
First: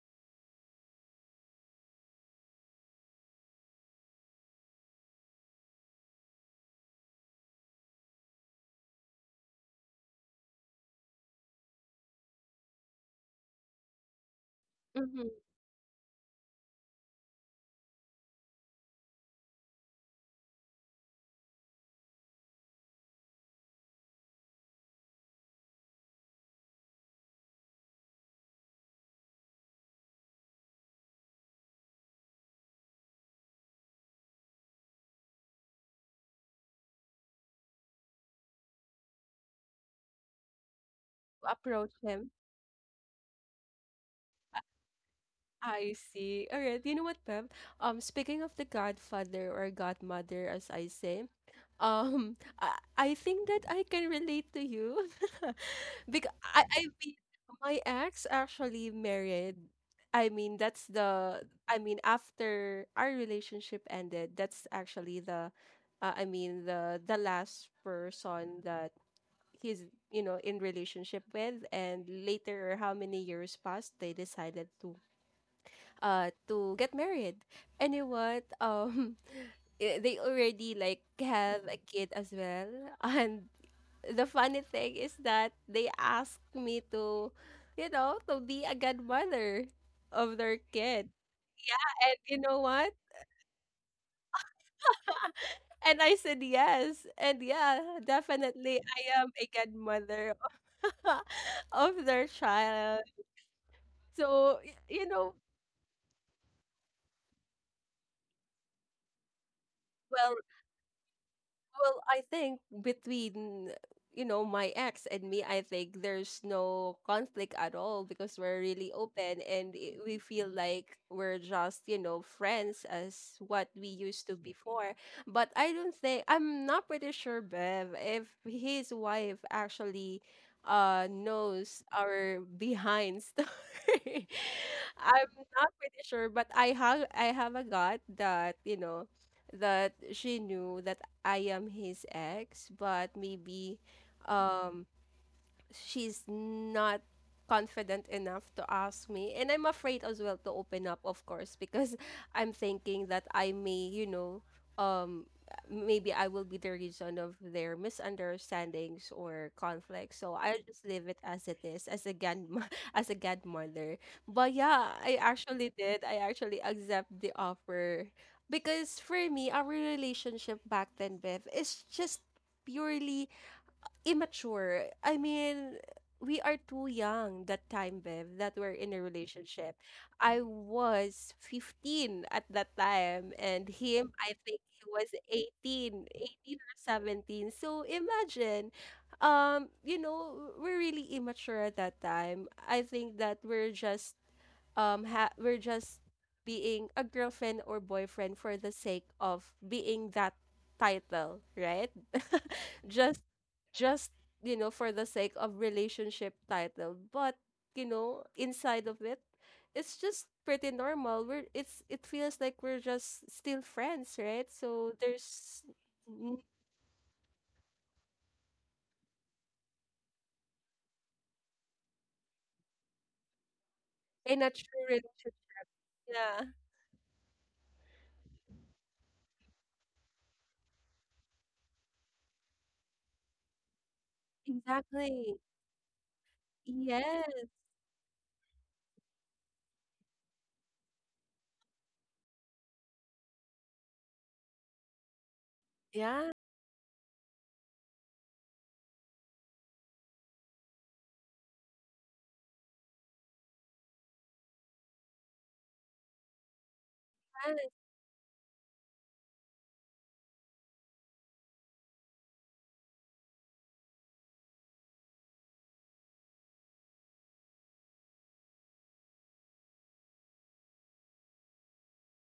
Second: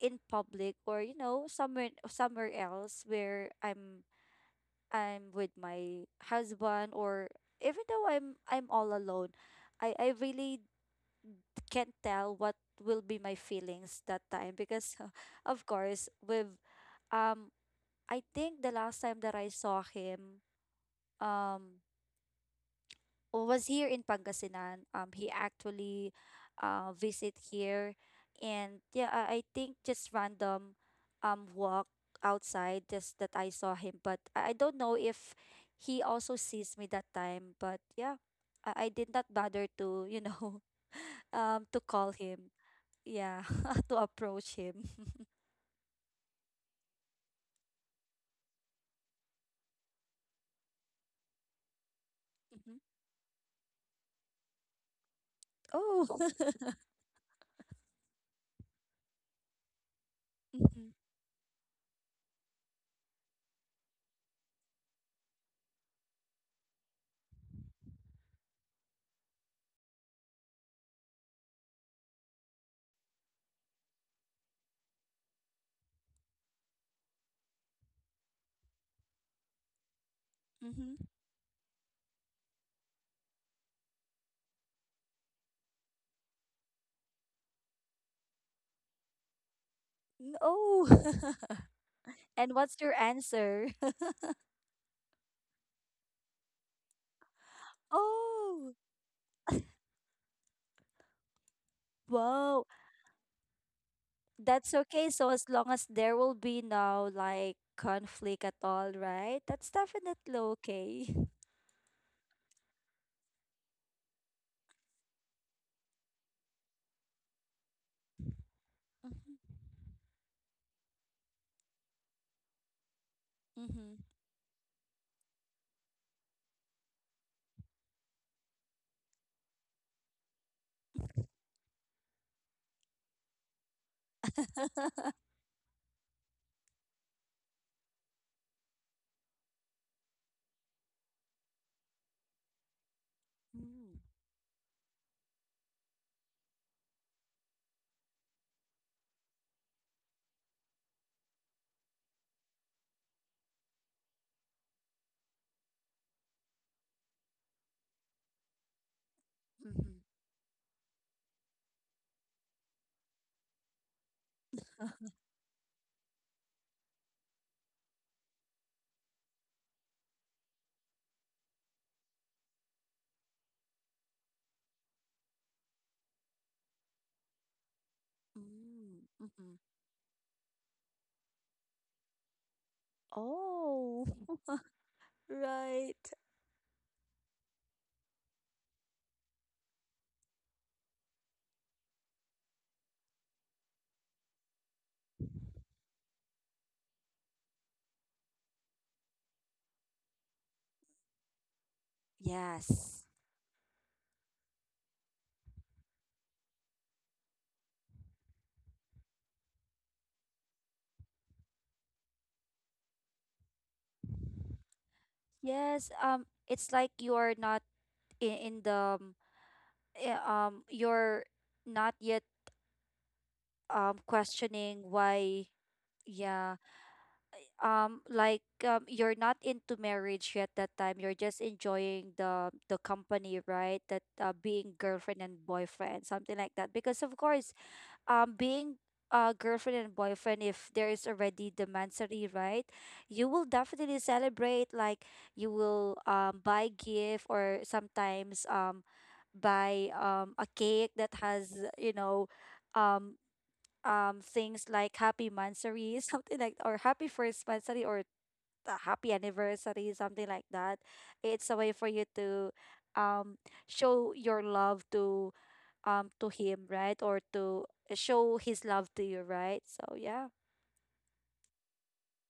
S2: in public, or you know, somewhere else where I'm with my husband, or even though I'm all alone, I really can't tell what will be my feelings that time because
S1: Hmm.
S2: (laughs) of course with— um I think the last time that I saw him. Um, was here in Pangasinan. He actually, visit here, and yeah, I think just random walk outside just that I saw him. But I don't know if he also sees me that time. But yeah, I did not bother to, you know, (laughs) to
S1: Approach
S2: call
S1: him.
S2: him. Yeah, (laughs) to approach him.
S1: I see. All right. You know what, Bev? Speaking of the godfather or godmother, as I say, um, (laughs)
S2: Mhm.
S1: I, I think that I can relate to you
S2: Oh.
S1: (laughs) because I
S2: (laughs)
S1: mean, my ex actually married. I mean, that's
S2: Mhm,
S1: the. I mean, after our relationship ended, that's actually the. I mean, the last person that he's in relationship with, and later how many years passed, they decided to get married. And you know what? (laughs) They already like
S2: mhm.
S1: have a kid as well. (laughs) And the funny thing is that they asked me to, to be a godmother of their
S2: Oh.
S1: kid.
S2: (laughs)
S1: And you
S2: And
S1: know
S2: what's your
S1: what?
S2: answer? (laughs)
S1: And I said yes. And yeah,
S2: Oh,
S1: definitely I am a godmother (laughs) of their
S2: wow.
S1: child. So,
S2: That's okay. So, as long as there will be no like conflict at all, right? That's definitely
S1: well,
S2: okay.
S1: Well, I think between my ex and me, I think there's no conflict at all because we're really open and we feel like we're just friends as what we
S2: Mm-hmm.
S1: used to before. But I don't think I'm not pretty sure, Bev, if his wife actually knows our behind story. (laughs)
S2: (laughs)
S1: I'm not pretty sure, but I have a gut that that she knew that I am his ex, but maybe
S2: Mm-hmm.
S1: um she's not confident enough to ask me, and I'm afraid as well to open up, of course, because (laughs) I'm thinking that I may um maybe I will be the reason of their misunderstandings or
S2: Mm-hmm.
S1: conflicts, so I just leave it as it is as a grandma (laughs) as a godmother. But yeah, I actually accept the offer because for me our relationship back then, Bev, is just purely immature. I mean, we are too young that time, Bev, that we're in a
S2: Mm-hmm.
S1: relationship. I was 15 at that time, and
S2: Oh,
S1: him, I think he was eighteen,
S2: right.
S1: eighteen or 17. So imagine, we're really immature at that time. I think that we're just, ha we're just being a girlfriend or boyfriend for the sake of being that title, right?
S2: Yes.
S1: just just for the sake of relationship title, but you know inside of it, it's just pretty normal, we're it's, it feels like we're just still friends, right? So there's
S2: Yes.
S1: n-
S2: It's like you're not in the, um, you're not yet
S1: in a
S2: questioning
S1: true relationship.
S2: why.
S1: Yeah,
S2: Yeah. Like, you're not into marriage yet that time, you're just enjoying the company, right? That, being girlfriend
S1: exactly.
S2: and boyfriend, something like that, because of course
S1: Yes.
S2: being, girlfriend and boyfriend, if there is already the mansary, right? You will definitely celebrate, like, you will
S1: Yeah.
S2: buy gift, or sometimes buy a cake that has, you know, um things like happy mansary (laughs) something like, or happy first mansary, or a happy anniversary, something like that. It's a way for you to um show your love to, to him, right? Or to show his love to you, right? So, yeah.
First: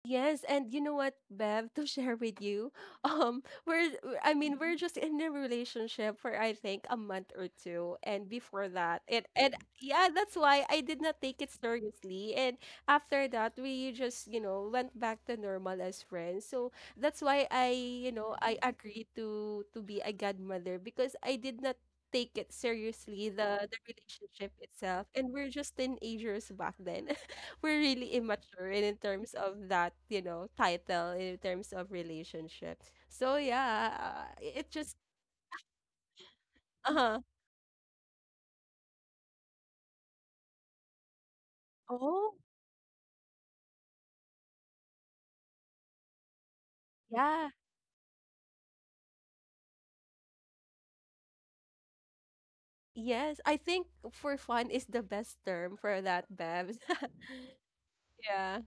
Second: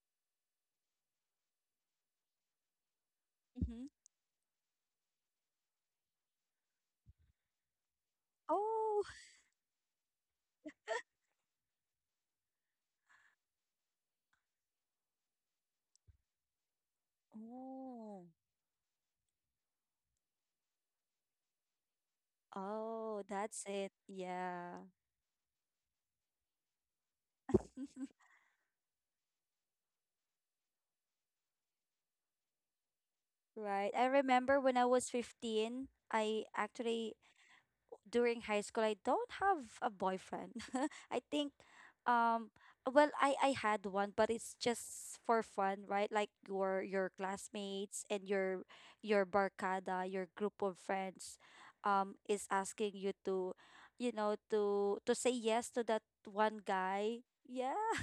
S1: Yes, and you know what, Bev, to (laughs) share with you, (laughs)
S2: Mm-hmm.
S1: we're I mean we're just in a relationship for I think a month or two, and before that,
S2: Oh.
S1: and yeah, that's why I did not take it seriously, and after that we just went back to normal as friends. So that's why I you
S2: Oh.
S1: know I agreed to be a godmother because I did not take it
S2: Oh,
S1: seriously
S2: that's
S1: the
S2: it.
S1: relationship
S2: Yeah.
S1: itself, and we're just teenagers back then. We're really
S2: (laughs)
S1: immature in terms of that, you know, title in terms of relationship. So
S2: Right.
S1: yeah,
S2: I remember
S1: it
S2: when I
S1: just.
S2: was 15, I actually,
S1: Uh-huh.
S2: during high school, I don't have a boyfriend. (laughs) I think,
S1: Oh,
S2: um well, I had one, but it's just for fun, right? Like your
S1: yeah.
S2: classmates and your barcada, your group of friends, is asking
S1: Yes,
S2: you
S1: I think
S2: to,
S1: for
S2: you
S1: fun
S2: know,
S1: is the best
S2: to
S1: term
S2: say
S1: for
S2: yes
S1: that,
S2: to that
S1: Babs.
S2: one
S1: (laughs)
S2: guy. Yeah,
S1: Yeah.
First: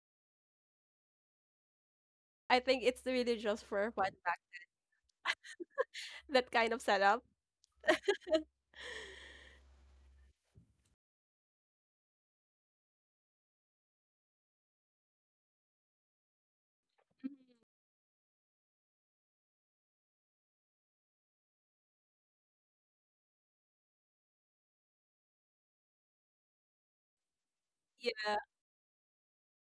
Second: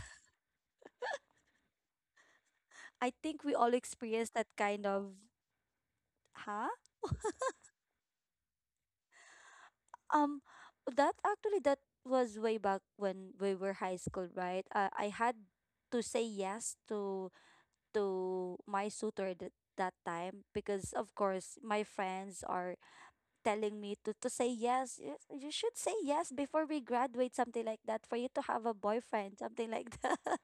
S1: I think it's
S2: (laughs) I
S1: really
S2: think we
S1: just
S2: all
S1: for fun back
S2: experienced that kind of—
S1: that
S2: huh?
S1: kind of setup.
S2: Um, that actually, that was way back when we were high school, right? I had to say yes to my suitor that time because of course my friends are telling me to say yes. You should say yes before we graduate, something like that, for you to have a
S1: Yeah.
S2: boyfriend, something like that. (laughs)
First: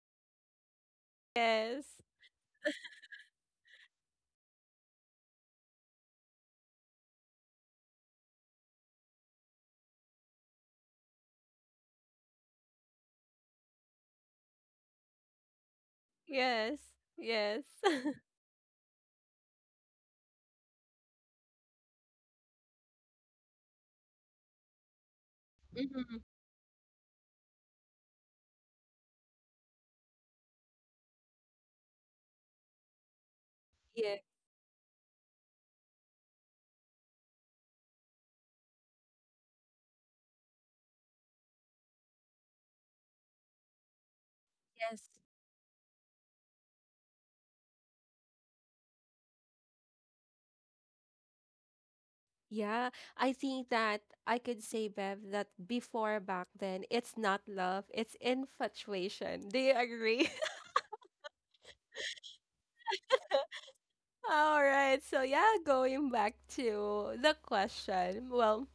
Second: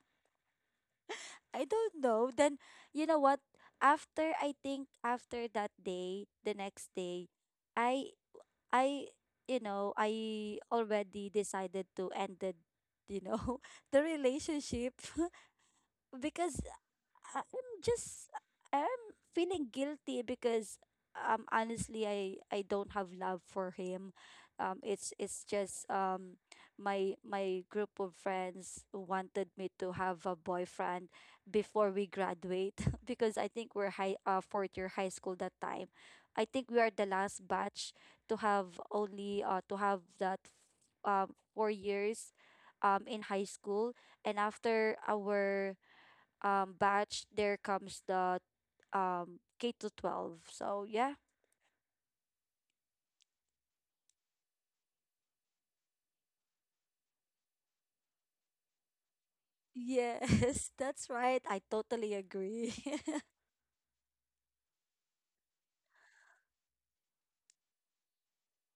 S2: I
S1: Yes.
S2: don't know. Then you know what? After, I think after that day, the next day, i I, you know, I already decided to end the, you know, (laughs) the relationship (laughs) because
S1: Yes.
S2: I-
S1: Yes.
S2: I'm
S1: (laughs)
S2: just I'm feeling guilty because honestly I don't have love for him. It's just
S1: Mhm.
S2: my group of friends wanted me to have a boyfriend before we graduate. (laughs) Because I think we're
S1: Yeah.
S2: high fourth year high school that time. I think we are the last batch to have only to have that 4 years in high school, and after
S1: Yes.
S2: our batch, there comes the K to 12. So yeah.
S1: Yeah, I think that I could say, Bev, that before back then, it's not love, it's infatuation. Do you
S2: Yes,
S1: agree?
S2: (laughs) that's right. I totally agree. (laughs)
S1: (laughs) All right, so yeah, going back to the question. Well,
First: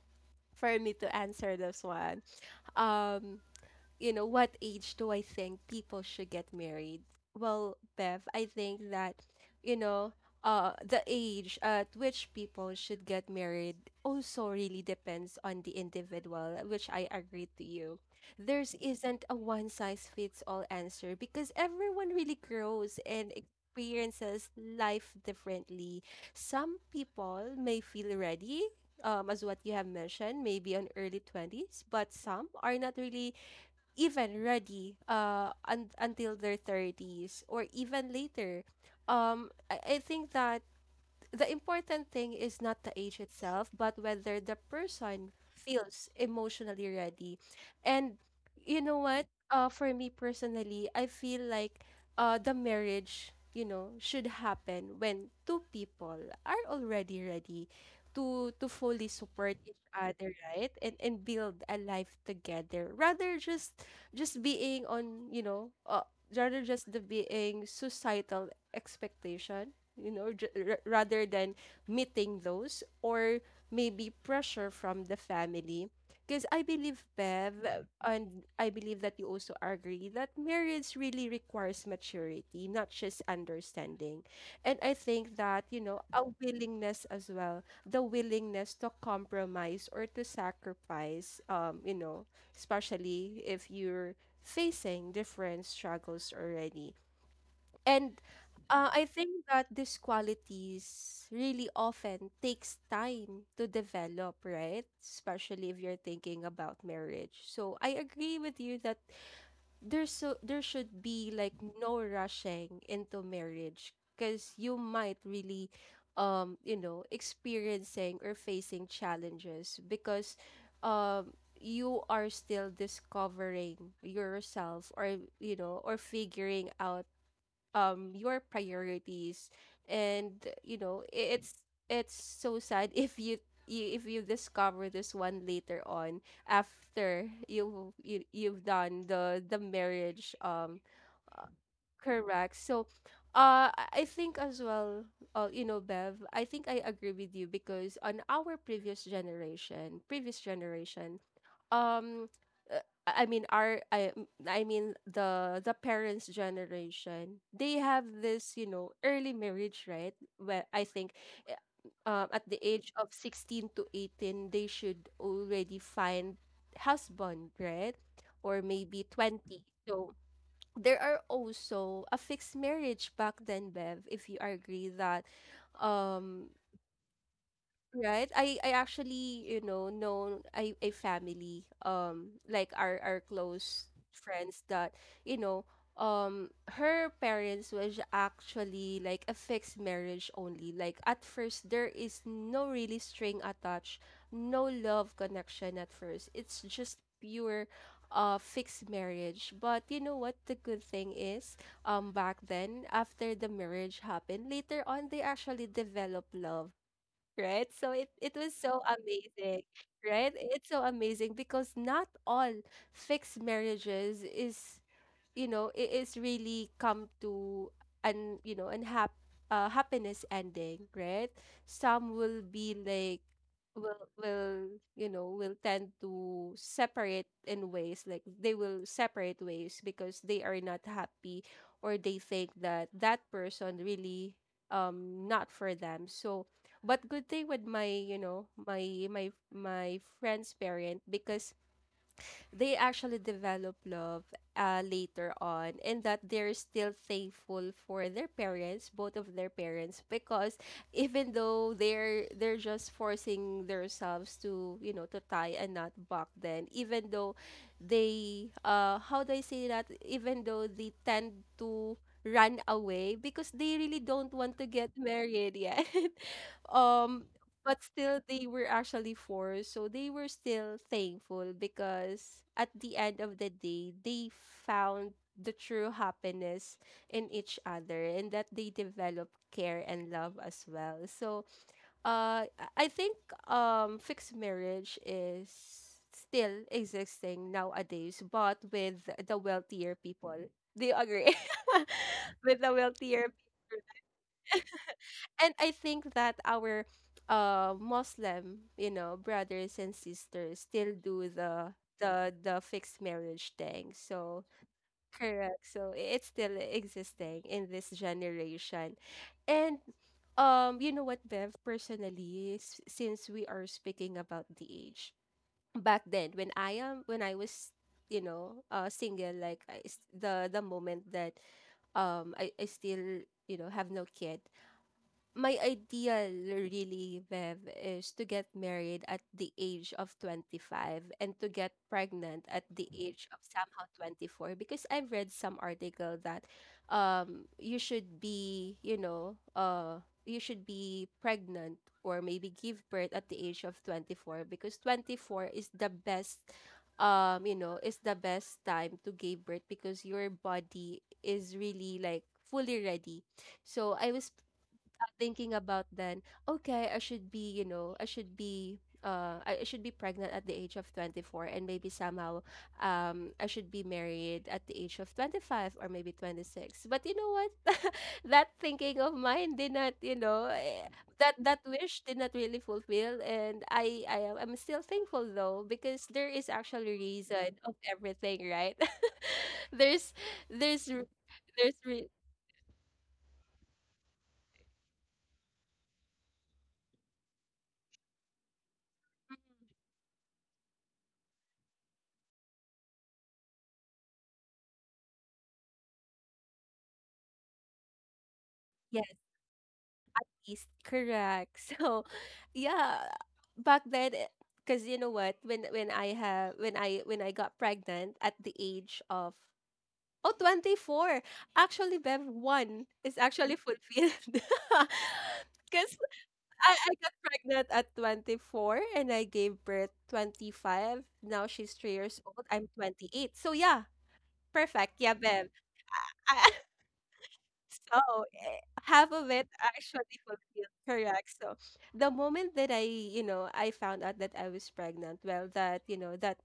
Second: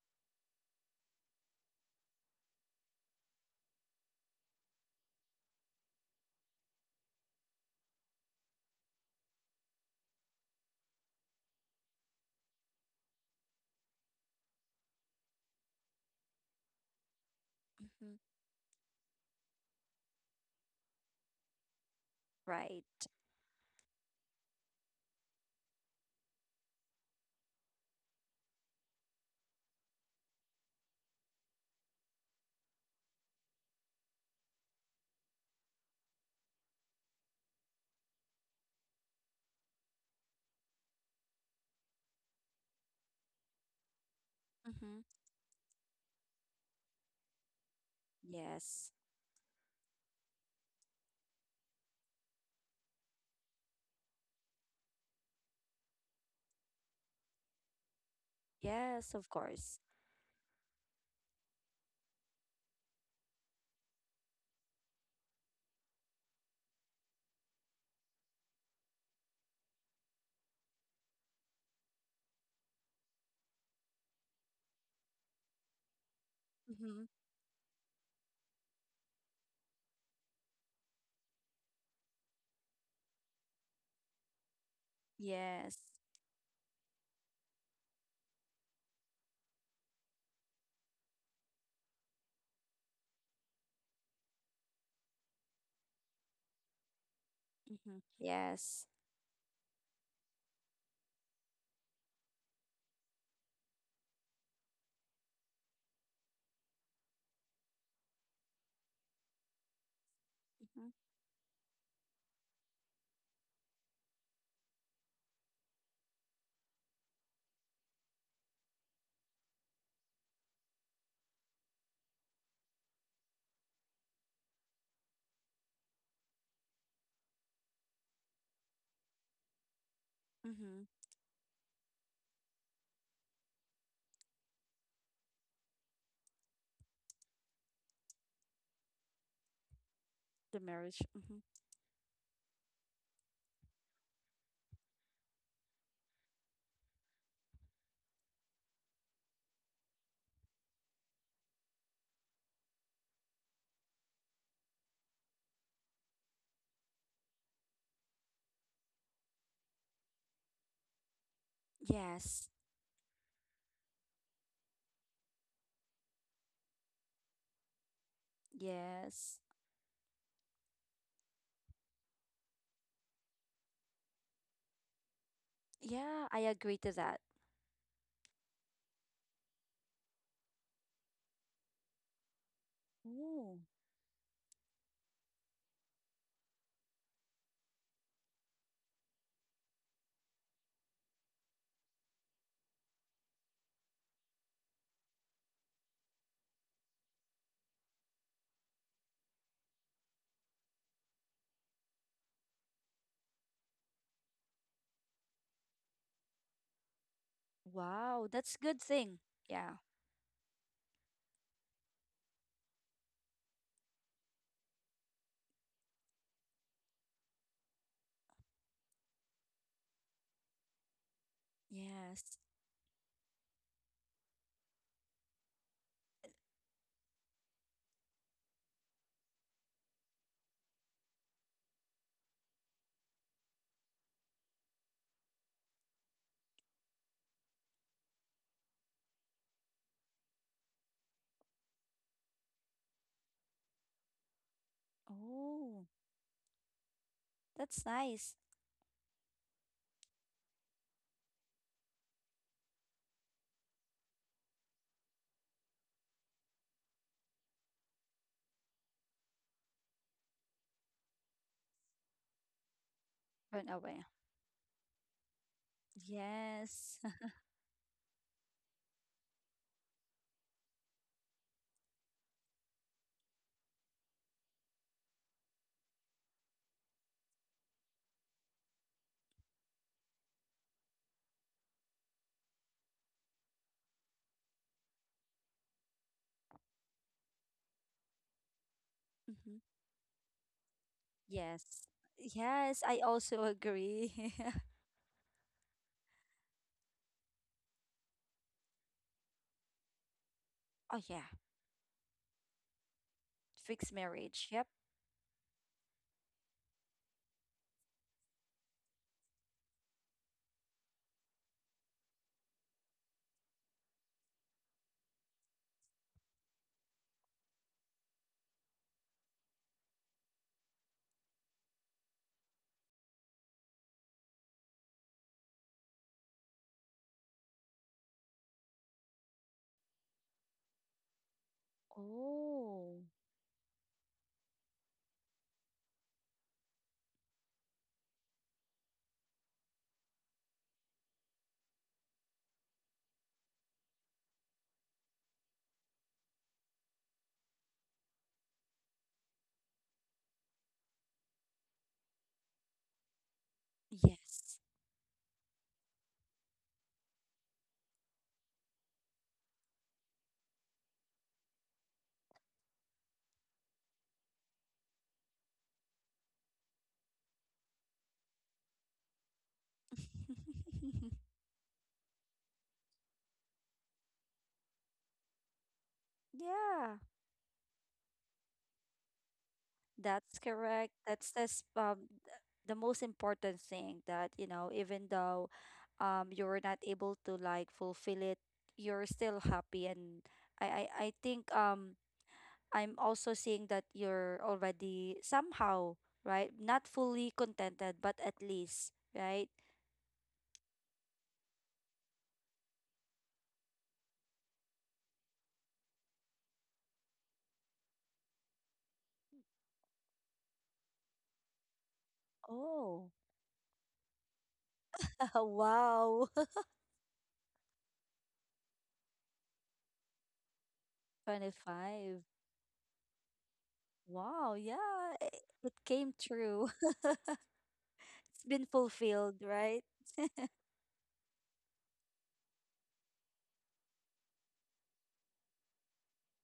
S1: for me to answer this one, um, you know, what age do I think people should get married? Well, Bev, I think that, you know, the age at which people should get married also really depends on the individual, which I agree to you.
S2: Hmm.
S1: There's isn't a one size fits all answer because everyone really
S2: Right.
S1: grows and experiences life differently. Some people may feel ready, as what you have mentioned, maybe on early 20s, but some are not really even ready until their 30s or even later. I think that the important thing is not the age itself, but whether the
S2: Mm-hmm.
S1: person feels emotionally ready. And you
S2: Yes.
S1: know what? For me personally, I feel like the marriage, you know, should happen when two people are already ready to fully
S2: Yes, of
S1: support
S2: course.
S1: each other, right? And build a life together, rather just being on, rather just the being societal expectation, rather than meeting those or maybe pressure from the family. Because I
S2: Mm-hmm.
S1: believe, Bev, and I believe that you also agree that marriage really requires maturity, not just understanding. And I think that,
S2: Yes.
S1: you know, a willingness as well, the willingness to compromise or to sacrifice, you know, especially if you're facing different struggles already.
S2: Mm-hmm.
S1: And
S2: Yes.
S1: uh, I think that these qualities really often takes time to develop, right? Especially if you're thinking about marriage. So I agree with you that there
S2: Mm-hmm.
S1: should be like no rushing into marriage because you might really experiencing or facing challenges because you are still discovering yourself, or or figuring out your priorities. And you
S2: Mm-hmm.
S1: know, it's so sad (laughs) if if you discover this one later on after you've done the marriage.
S2: The marriage. Mm-hmm.
S1: Uh, Correct. So, I think as well, you know, Bev, I think I agree with you because on our previous generation, um I mean the parents' generation, they have this you know early marriage, right? Where I think uh, at
S2: Yes.
S1: the age of 16 to 18 they should already find husband, right? Or maybe
S2: Yes.
S1: 20. So there are also a fixed marriage back then, Bev, if you agree that.
S2: Yeah, I
S1: um
S2: agree to that.
S1: Right. I actually, you know a family, like our
S2: Oh,
S1: close friends that, you know, her parents was actually like a fixed marriage only. Like at first there is no really string attached, no love connection at first. It's just pure fixed marriage. But you know what the good thing is, back then after the marriage happened, later on they actually develop love, right? So it,
S2: wow.
S1: it was
S2: That's good
S1: so
S2: thing.
S1: amazing,
S2: Yeah.
S1: right? It's so amazing because not all fixed marriages is you know it is really come to an an happiness ending, right? Some
S2: Yes.
S1: will be like will will tend to separate in ways. Like they will separate ways because they are not happy or they think that that person really not for them. So but good thing with my my friend's parent because they actually develop love later on,
S2: Oh,
S1: and that they're still thankful
S2: that's
S1: for their
S2: nice.
S1: parents, both of their parents, because even though they're just forcing themselves to to tie a knot back then. Even though they how do I say that, even though they tend to run away because
S2: Run
S1: they really
S2: away.
S1: don't want to get married, yeah. (laughs)
S2: Yes. (laughs)
S1: um but still they were actually four, so they were still thankful because at the end of the day they found the true happiness in each other, and that they develop care and love as well. So, I think fixed marriage is still existing nowadays but with the
S2: Mhm.
S1: wealthier people, do you agree?
S2: Yes.
S1: (laughs) With the
S2: Yes, I
S1: wealthier.
S2: also agree. (laughs)
S1: And I think that our Muslim, you know, brothers and sisters still
S2: Oh yeah,
S1: do the fixed marriage thing.
S2: fixed
S1: So
S2: marriage. Yep.
S1: correct. So it's still existing in this generation. And you know what, Bev, personally, since we are speaking about the age, back then when I am when I was single, like the moment that I still have no kid, my ideal really, Bev, is to get married at the age of 25 and to get pregnant at the
S2: Oh,
S1: age of somehow 24 because I've read some article that you should be you should be pregnant or maybe give birth at the age of 24 because 24 is the best you know, is the best time to give birth because your body is really like fully ready. So I was
S2: yes.
S1: thinking about then, okay, I should be, you know, I should be I should be pregnant at the age of 24 and maybe somehow I should be married at the age of 25 or maybe 26. But you know what? (laughs) That thinking of mine did not,
S2: (laughs)
S1: that wish did not really fulfill, and I'm still thankful though because there is actually
S2: Yeah,
S1: reason of everything, right? (laughs) there's
S2: that's
S1: there's
S2: correct.
S1: re-
S2: That's
S1: there's re-
S2: the most important thing that, you know, even though you're not able to like fulfill it, you're still happy. And I think I'm also seeing that you're already somehow, right? Not fully contented, but at least, right?
S1: Least. Correct. (laughs) So, yeah, back then, because you know what, when I have when I got pregnant at the age of oh 24. Actually, Bev, one
S2: Oh,
S1: is actually fulfilled. (laughs)
S2: (laughs)
S1: Because
S2: wow.
S1: I got pregnant at 24 and I gave birth 25.
S2: (laughs)
S1: Now she's 3 years
S2: 25.
S1: old. I'm 28. So yeah,
S2: Wow,
S1: perfect.
S2: yeah,
S1: Yeah,
S2: I-
S1: Bev.
S2: it came
S1: (laughs)
S2: true.
S1: So,
S2: (laughs) It's been
S1: half of
S2: fulfilled,
S1: it
S2: right?
S1: actually fulfilled, correct. So, the moment that I found out that I was pregnant, well, that, you know, that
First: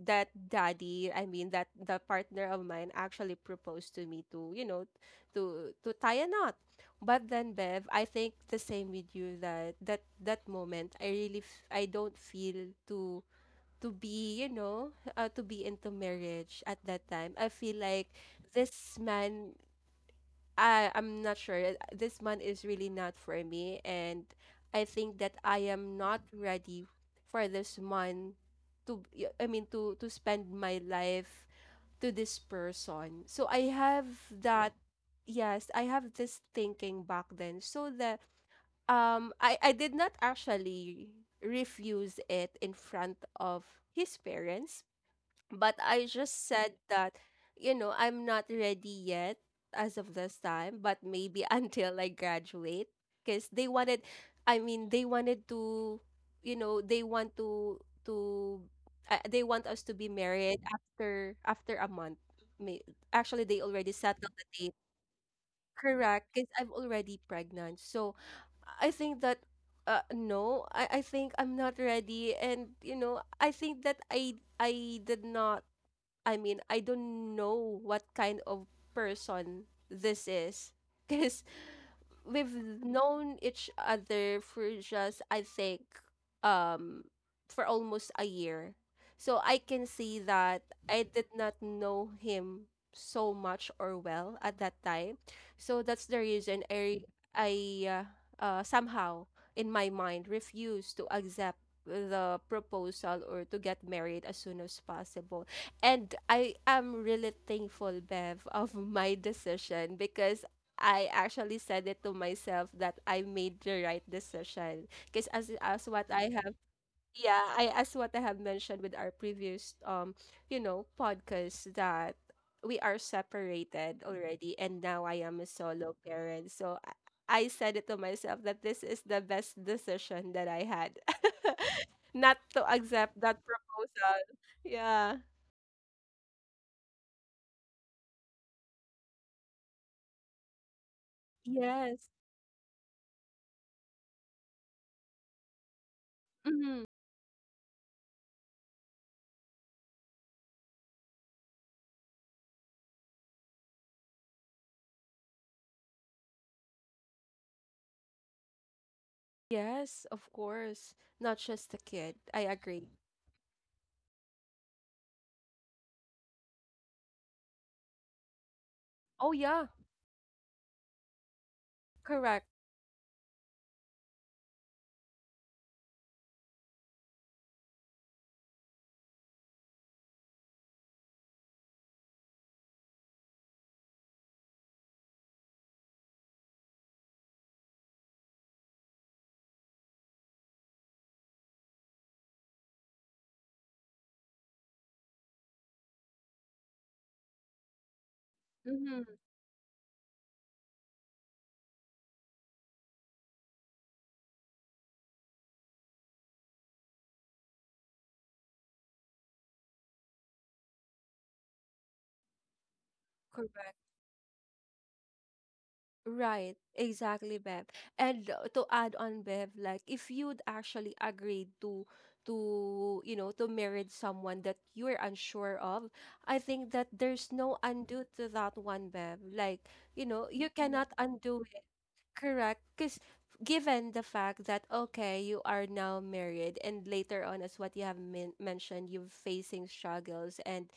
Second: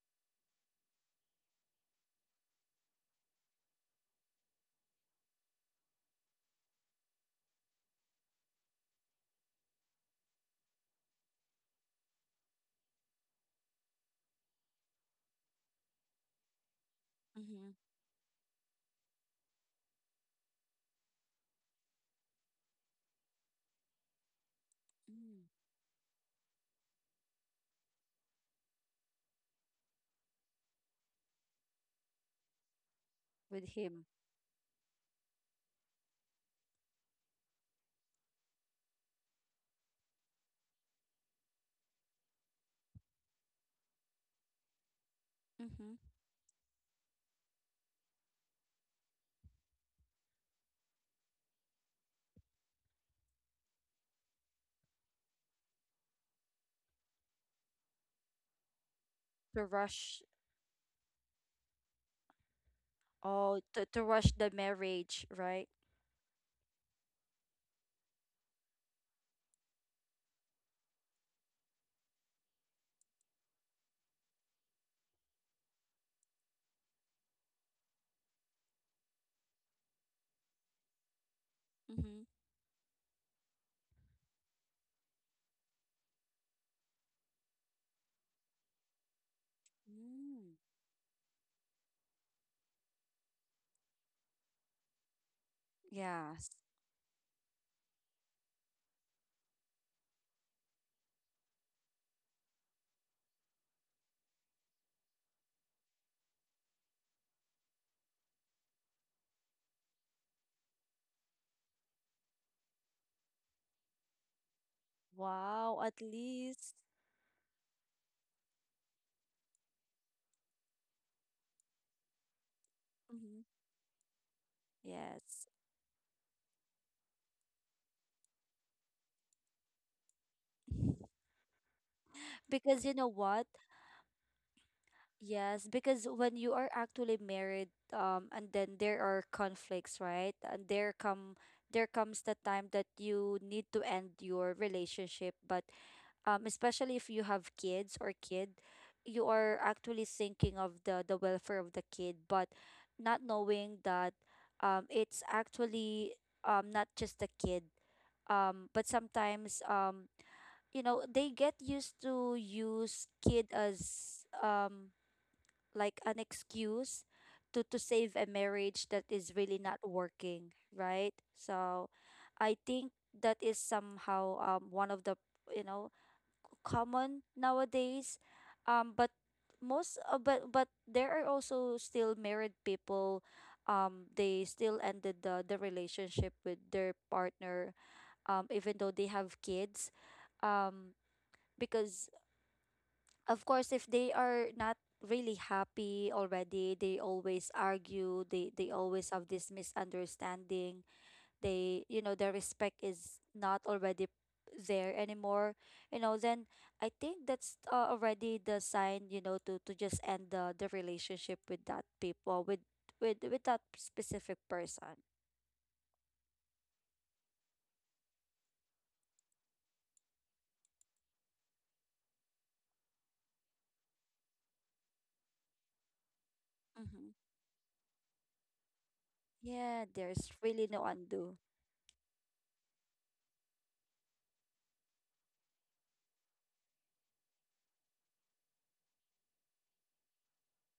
S1: that daddy, I mean, that the partner of mine actually proposed to me to, to tie a knot. But then, Bev, I think the same with you that that moment, I really, I don't feel to be, to be into marriage at that time. I
S2: Mm-hmm.
S1: feel like this man I'm not sure. This month is really not for me, and I think that
S2: Mm.
S1: I am not ready for this month to I mean to spend my life to this person. So
S2: With
S1: I have
S2: him.
S1: that yes, I have this thinking back then. So the I did not actually refuse it in front of his parents, but
S2: Mm-hmm.
S1: I just said that, you know, I'm not ready yet as of this time, but maybe (laughs) until I graduate. Because they wanted, I mean, they wanted to, you know, they want to, they
S2: To
S1: want us to be
S2: rush,
S1: married after, after a month. May- Actually,
S2: oh,
S1: they already
S2: to
S1: settled
S2: rush
S1: the
S2: the
S1: date.
S2: marriage, right?
S1: Correct, because I'm already pregnant. So I think that, no, I think I'm not ready. And, you know, I think that I did not, I mean, I don't know what kind of person this is. (laughs) Because
S2: Mm-hmm.
S1: we've known each other for just I think um for almost a year. So I can see
S2: Mm.
S1: that I did not know him so much or well at that time. So that's the
S2: Yes.
S1: reason I uh, somehow in my mind refused to accept the proposal or to get married as soon as possible. And I am really thankful, Bev, of my decision because I actually said it to myself that I made the right decision because as
S2: Wow,
S1: as
S2: at
S1: what I have
S2: least.
S1: yeah I as what I have mentioned with our previous you know podcast that we are
S2: Mm-hmm.
S1: separated already, and now I am a
S2: Yes. (laughs)
S1: solo parent. So I said it to myself that this is the best decision that I had (laughs) not to
S2: Because you know
S1: accept that
S2: what?
S1: proposal. Yeah.
S2: Yes, because when you are actually married, and then there are conflicts, right? And there
S1: Yes.
S2: comes the time that you need to end your relationship. But
S1: Hmm.
S2: especially if you have kids or kid, you are actually thinking of the welfare of the kid, but not knowing that it's actually not just the kid, but
S1: Yes,
S2: sometimes
S1: of course. Not
S2: you
S1: just the
S2: know,
S1: kid.
S2: they
S1: I
S2: get
S1: agree.
S2: used to use kid as like an excuse to
S1: Oh
S2: save a
S1: yeah,
S2: marriage that is really not working, right?
S1: correct.
S2: So I think that is somehow one of the you know c- common nowadays. But most but there are also still married people they still ended the relationship with their partner even though they have kids um because of course if they are not really happy already, they always argue, they always
S1: Mm-hmm.
S2: have this misunderstanding, they you know their respect is not already there anymore, you know. Then I think that's already the sign, you know, to just end the relationship with that people, with with that
S1: Correct.
S2: specific person.
S1: Right. Exactly, Bev. And to add on, Bev, like if you'd actually agreed to you know to marry someone that you're unsure of, I think that
S2: Mm-hmm.
S1: there's no undo to that one, Bev. Like,
S2: Yeah,
S1: you know,
S2: there's
S1: you
S2: really no
S1: cannot
S2: undo.
S1: undo. Correct. Because given the fact that, okay, you are now married, and later on, as what you have mentioned, you're facing struggles, and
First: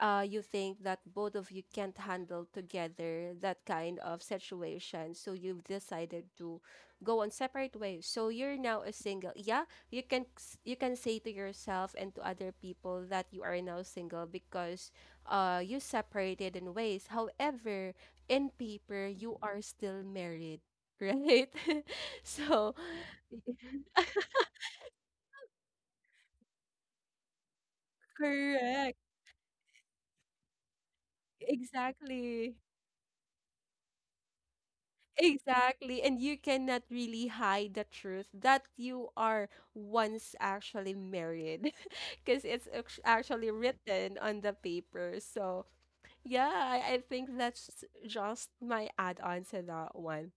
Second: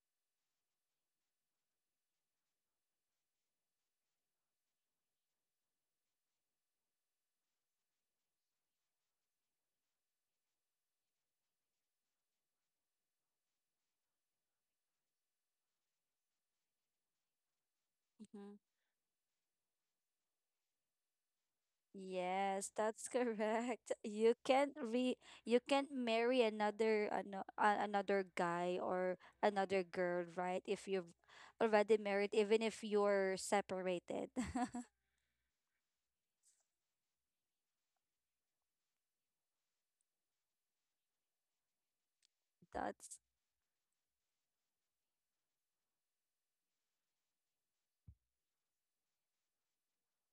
S1: you think that both of you can't handle together that kind of situation. So you've decided to go on separate ways. So you're now a single. Yeah, you can you can say to yourself and to other people that you are now single because you separated in ways. However, in
S2: Mm-hmm.
S1: paper, you are still married, right? (laughs)
S2: Yes,
S1: So,
S2: that's
S1: (laughs)
S2: correct. (laughs) You can't re you can't marry another ano, another guy
S1: correct.
S2: or another girl, right? If you've already married,
S1: Exactly.
S2: even if you're separated. (laughs)
S1: Exactly. And you cannot really hide the truth that you are once actually married (laughs) because it's
S2: That's
S1: actually written on the paper. So, yeah, I think that's just my add on to that one.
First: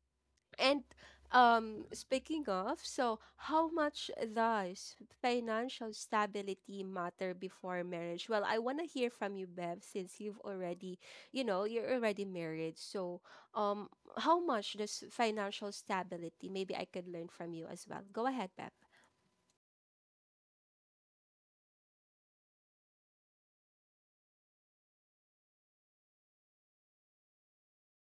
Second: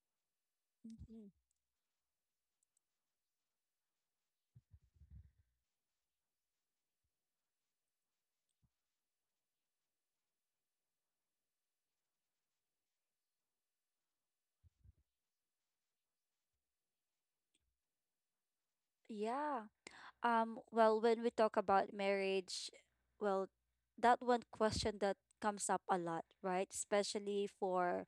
S1: And
S2: Mhm.
S1: speaking of, so how much does financial stability matter before marriage? Well, I want to hear from you, Bev, since you've already, you know, you're already married. So, um, how much does financial stability? Maybe I could learn from you as well. Go ahead, Bev.
S2: Yeah. Well, when we talk about marriage, well, that one question that comes up a lot, right? Especially for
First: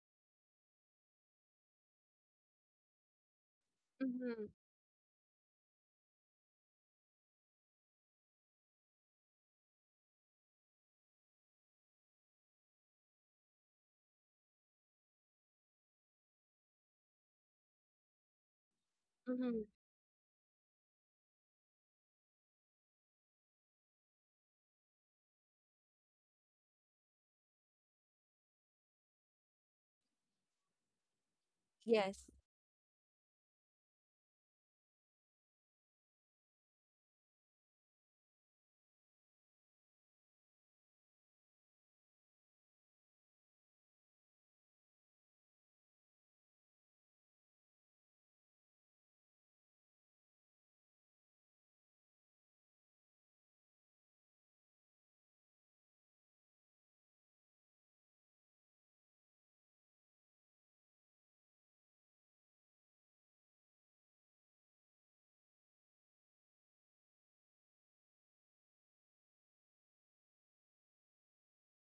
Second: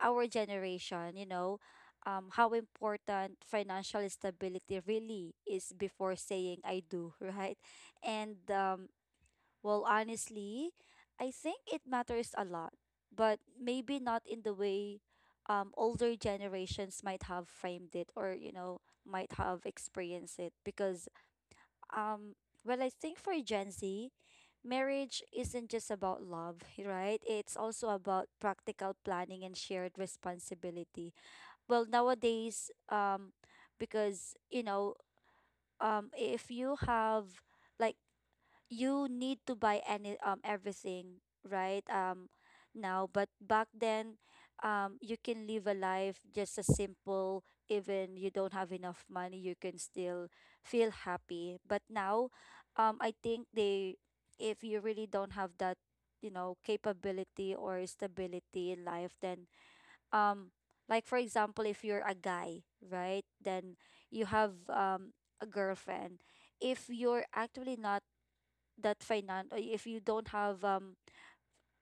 S2: our generation, you know, how important financial
S1: Mm-hmm.
S2: stability really is before saying I do, (laughs) right? And well, honestly, I think it matters a lot, but maybe not in the way older generations might have framed it or, you know, might
S1: Mm-hmm.
S2: have experienced it because um, well, I think for Gen Z, marriage isn't just about love, (laughs) right? It's also about practical planning and shared responsibility. Well,
S1: Yes.
S2: nowadays, because you know, if you have like you need to buy any everything right now. But back then you can live a life just a simple, even you don't have enough money you can still feel happy. But now I think they if you really don't have that you know capability or stability in life, then um like for example if you're a guy, right, then you have a girlfriend. If you're actually not that finance, if you don't have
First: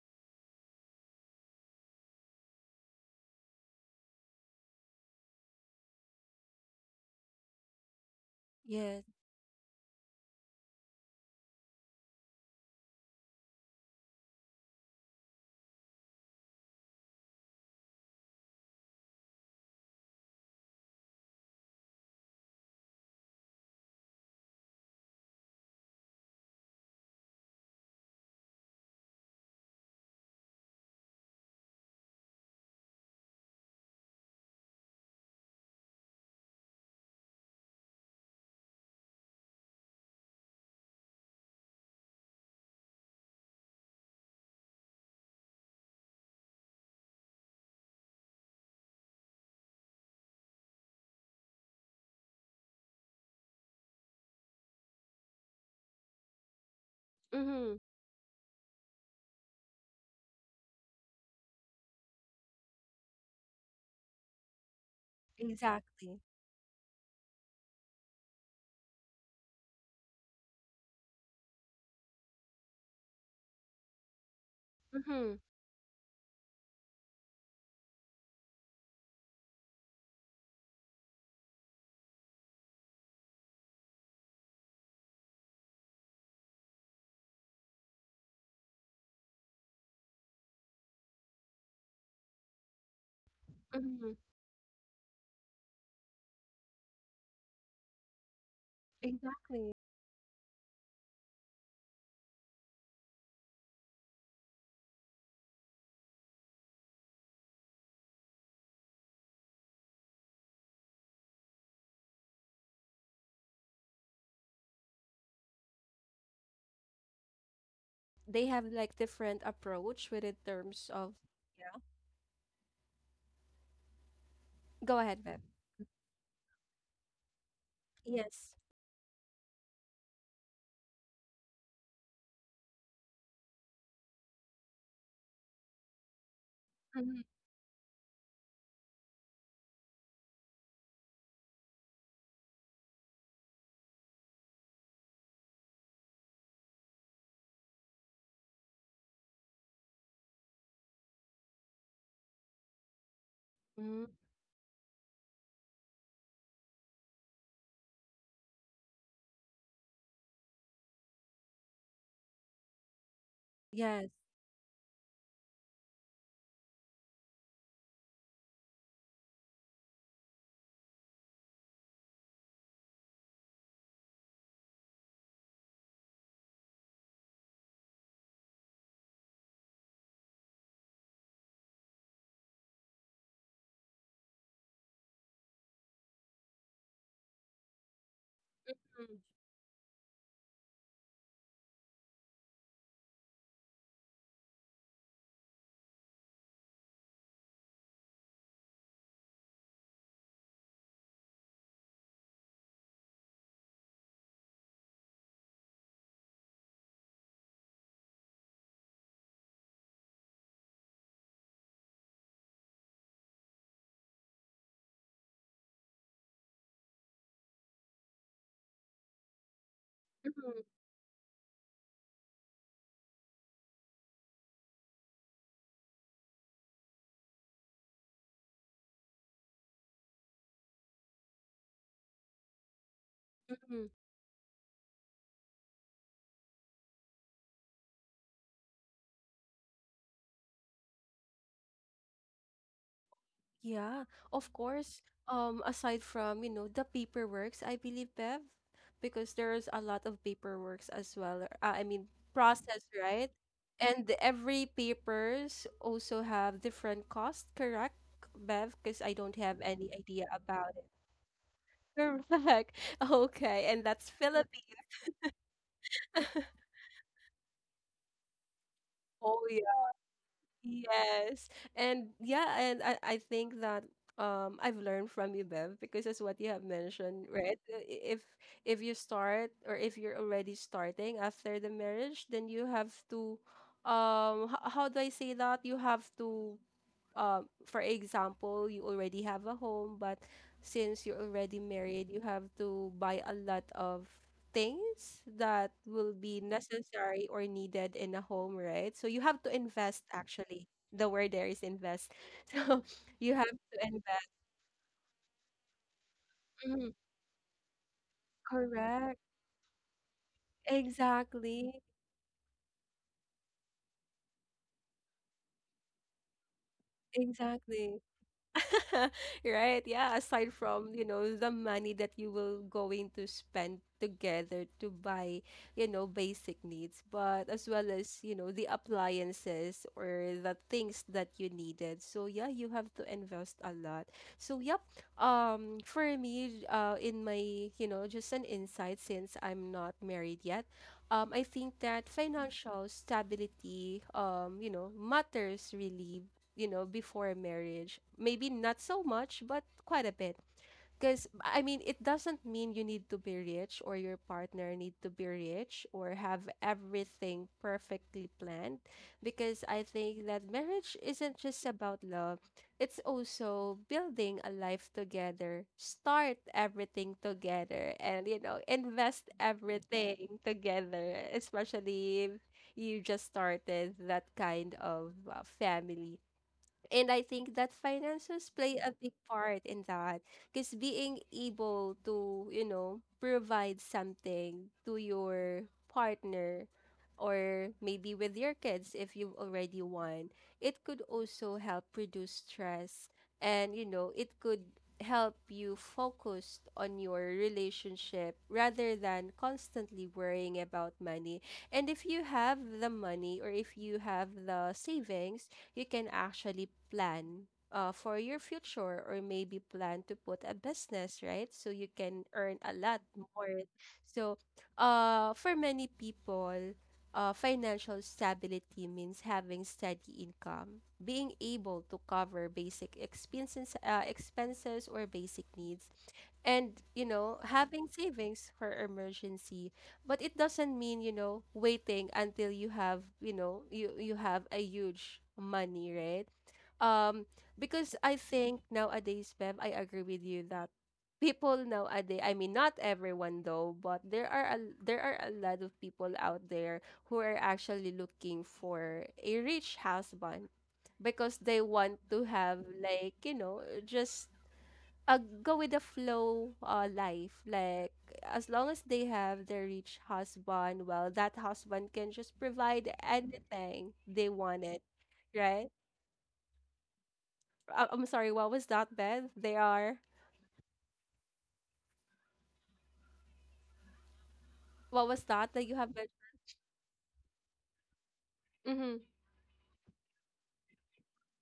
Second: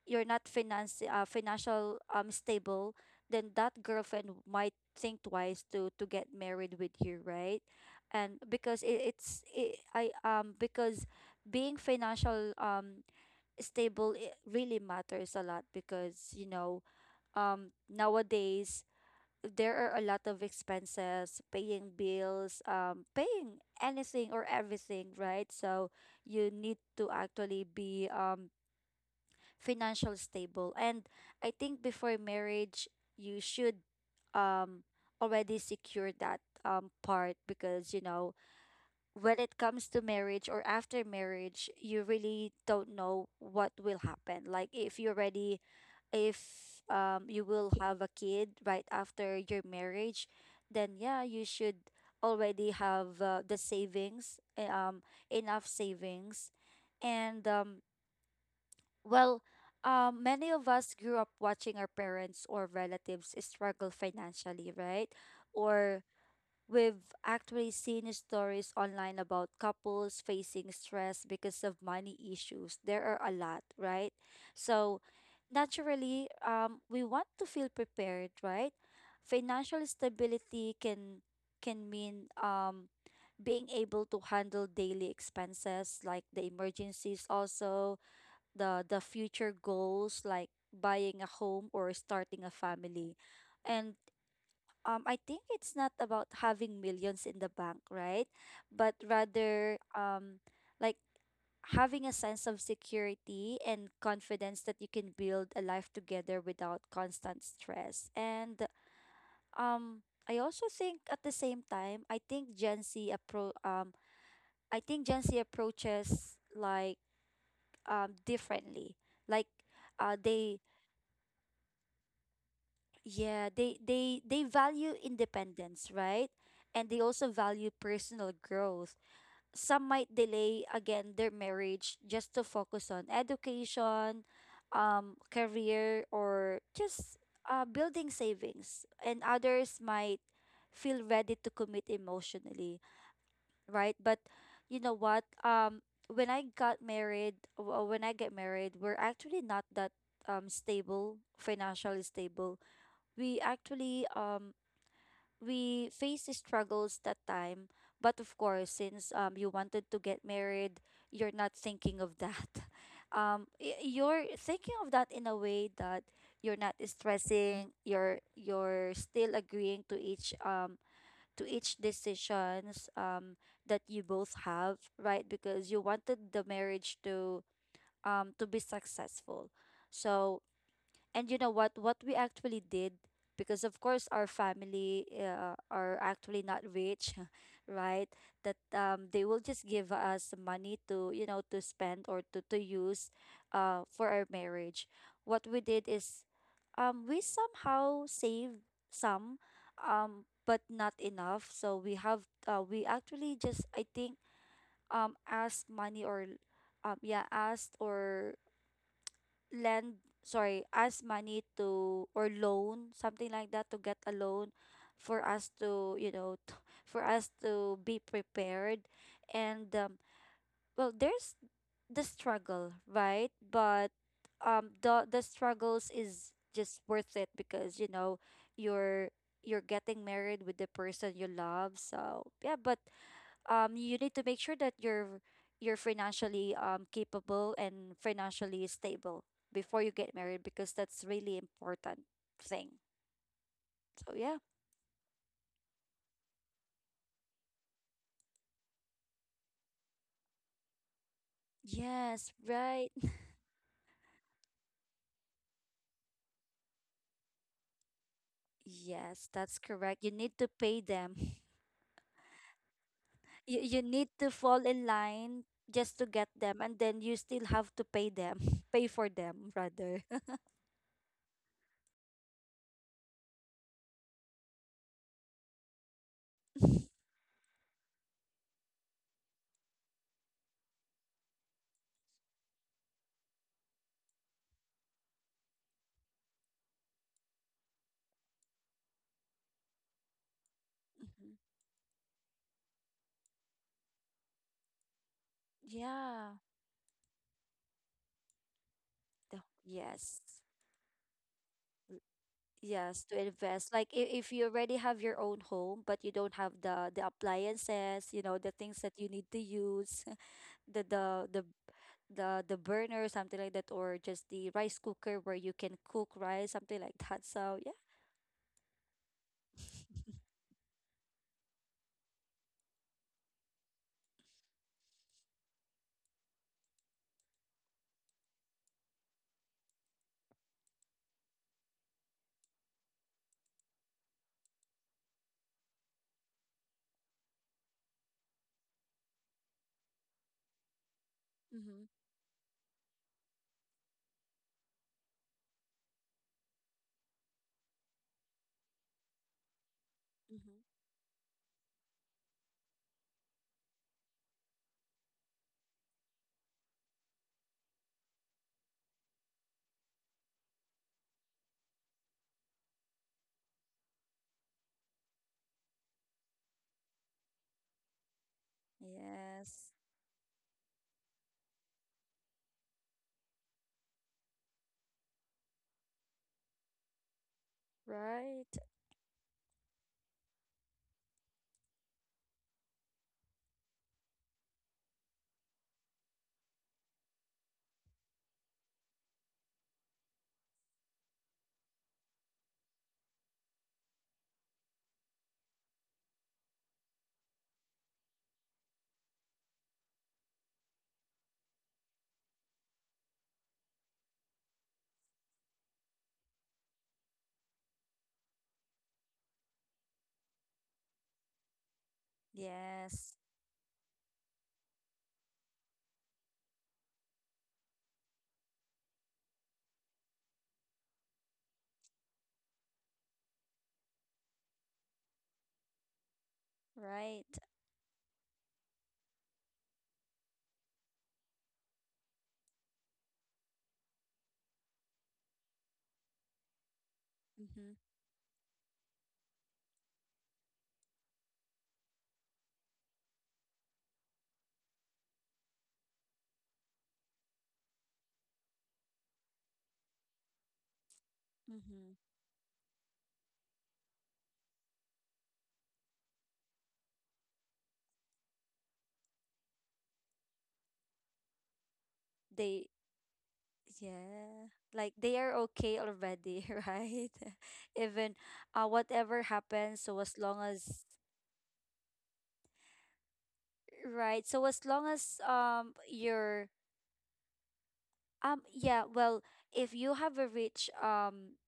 S2: you're not finance financial stable, then that girlfriend might think twice to get married with you, right? And because
S1: Yes.
S2: it, it's it, I because being financial stable, it really matters a lot, because you know nowadays there are a lot of expenses, paying bills, paying anything or everything, right? So you need to actually be financial stable. And I think before marriage, you should um already secure that part, because you know when it comes to marriage or after marriage, you really don't know what will happen. Like if you already if you will have a kid right after your marriage, then yeah you should already have the savings eh, enough savings and
S1: Mm-hmm.
S2: well many of us grew up watching our parents or relatives struggle financially, right? Or
S1: Exactly.
S2: we've actually seen stories online about couples facing stress because of money issues. There are a lot, right? So,
S1: Mm-hmm.
S2: naturally, we want to feel prepared, right? Financial stability can mean being able to handle daily expenses like the emergencies, also the future goals like buying a home or starting a family, and
S1: Mm-hmm.
S2: I think it's not about having millions in the bank, right? But
S1: Exactly.
S2: rather, like having a sense of security and confidence that you can build a life together without constant stress. And um, I also think at the same time, I think Gen Z approaches like
S1: They have
S2: differently.
S1: like different
S2: Like,
S1: approach with in
S2: they
S1: terms of.
S2: Yeah, they they value
S1: Go ahead, Bev.
S2: independence, right? And they also value personal
S1: Yes.
S2: growth. Some might delay again their marriage just to focus on education, career, or just
S1: Mhm,
S2: building savings. And others might feel ready to commit emotionally, right? But you know what? When I got married, w- when I get married, we're actually not that stable, financially stable. We actually
S1: mhm.
S2: we faced the struggles that time. But of course since you wanted to get married, you're not thinking of that. (laughs) Um y-
S1: Yes.
S2: you're thinking of that in a way that you're not stressing, you're still agreeing to each decisions that you both have, right? Because you wanted the marriage to be successful. So and you know what? What we actually did, because of course our family are actually not rich, (laughs) right? That
S1: Mm,
S2: they will just give us money to you know to spend or to use, for our marriage. What we did is, we somehow saved some, but not enough. So we have we actually just I think asked money or, yeah, asked or lend sorry ask money to or loan something like that to get a loan for us to you know t- for us to be prepared. And
S1: mhm,
S2: well there's the struggle, right? But the struggles is just worth it, because you know you're getting married with the person you love, so yeah. But
S1: mhm.
S2: you need to make sure that you're financially capable and financially stable before you get married, because that's really important thing.
S1: Yeah,
S2: So yeah.
S1: of course. Aside from, you know, the paperworks, I believe, Bev, because there's a lot of paperworks as well. I mean,
S2: Yes,
S1: process,
S2: right. (laughs)
S1: right? And every papers also have different cost, correct, Bev? Because I
S2: Yes,
S1: don't
S2: that's
S1: have any
S2: correct. You
S1: idea
S2: need to
S1: about
S2: pay
S1: it.
S2: them. (laughs)
S1: Correct. (laughs)
S2: You
S1: Okay, and
S2: need
S1: that's
S2: to fall
S1: Philippines.
S2: in line just to get them,
S1: (laughs)
S2: and then you still have to pay them. (laughs) Pay for
S1: Oh.
S2: them rather. (laughs)
S1: Yes. And yeah, and I think that I've learned from you, Bev, because as what you have
S2: Mhm.
S1: mentioned, right? If you start or if you're already starting after the marriage, then you have to how do I say that? You have to for example, you already have a home, but since you're already married, you have to buy a lot of things that will
S2: Yeah.
S1: be necessary or needed in a home, right? So you
S2: The-
S1: have to invest
S2: yes.
S1: actually. The word there is invest. (laughs) So
S2: Yes, to
S1: you have
S2: invest.
S1: to
S2: Like if
S1: invest.
S2: you already have your own home, but you don't have the
S1: Mhm.
S2: appliances, you know, the things that you
S1: Correct.
S2: need to use, (laughs) the the
S1: Exactly.
S2: the the burner, something like that, or just the rice cooker where you can cook rice, something like that. So yeah.
S1: Exactly. (laughs)
S2: (laughs)
S1: Right, yeah, aside from, you know, the money that you will going to spend together to buy, you know, basic needs, but as well as, you know, the appliances or the things that you needed. So yeah, you have to invest a lot. So yep, for me, in my, you know, just an insight since I'm not married yet, I think
S2: Mm-hmm.
S1: that financial stability you know, matters really, you know, before marriage. Maybe not so much, but quite a bit.
S2: Mm-hmm.
S1: Because, I mean, it doesn't mean you need to be rich or your partner need to be rich or have everything perfectly planned. Because I think that marriage isn't just about love, it's also building a life together, start everything together, and, you know, invest
S2: Yes.
S1: everything together, especially if you just started that kind of family, and I think that
S2: Right.
S1: finances play a big part in that because being able to, you know, provide something to your partner or maybe with your kids if you've already won, it could also help reduce stress, and, you know, it could help you focus on your relationship rather than constantly worrying about money. And if you have the money or if you have the savings, you can actually plan for your future or maybe plan to put a business, right? So you can earn a lot
S2: Yes.
S1: more. So for many people, financial stability means having steady income, being able to cover basic expenses, expenses or basic needs, and you
S2: Right.
S1: know having savings for emergency, but it doesn't mean you know waiting until you have you know you have a huge money, right? Um
S2: Mm-hmm.
S1: because I think nowadays, Bev, I agree with you that people nowadays I mean not everyone though, but there are a lot of people out there who are actually looking for a rich husband because they
S2: Mm-hmm.
S1: want to have like you know just go with the flow life. Like, as long as they have their rich husband, well, that husband can just
S2: They
S1: provide anything they
S2: Yeah.
S1: wanted,
S2: Like they are
S1: right?
S2: okay already, (laughs) right? (laughs)
S1: I'm
S2: Even
S1: sorry, what was that,
S2: whatever
S1: Beth? They
S2: happens, so
S1: are,
S2: as long as right, so as long
S1: what
S2: as
S1: was that that you have
S2: you're yeah,
S1: mentioned?
S2: well, if you have a rich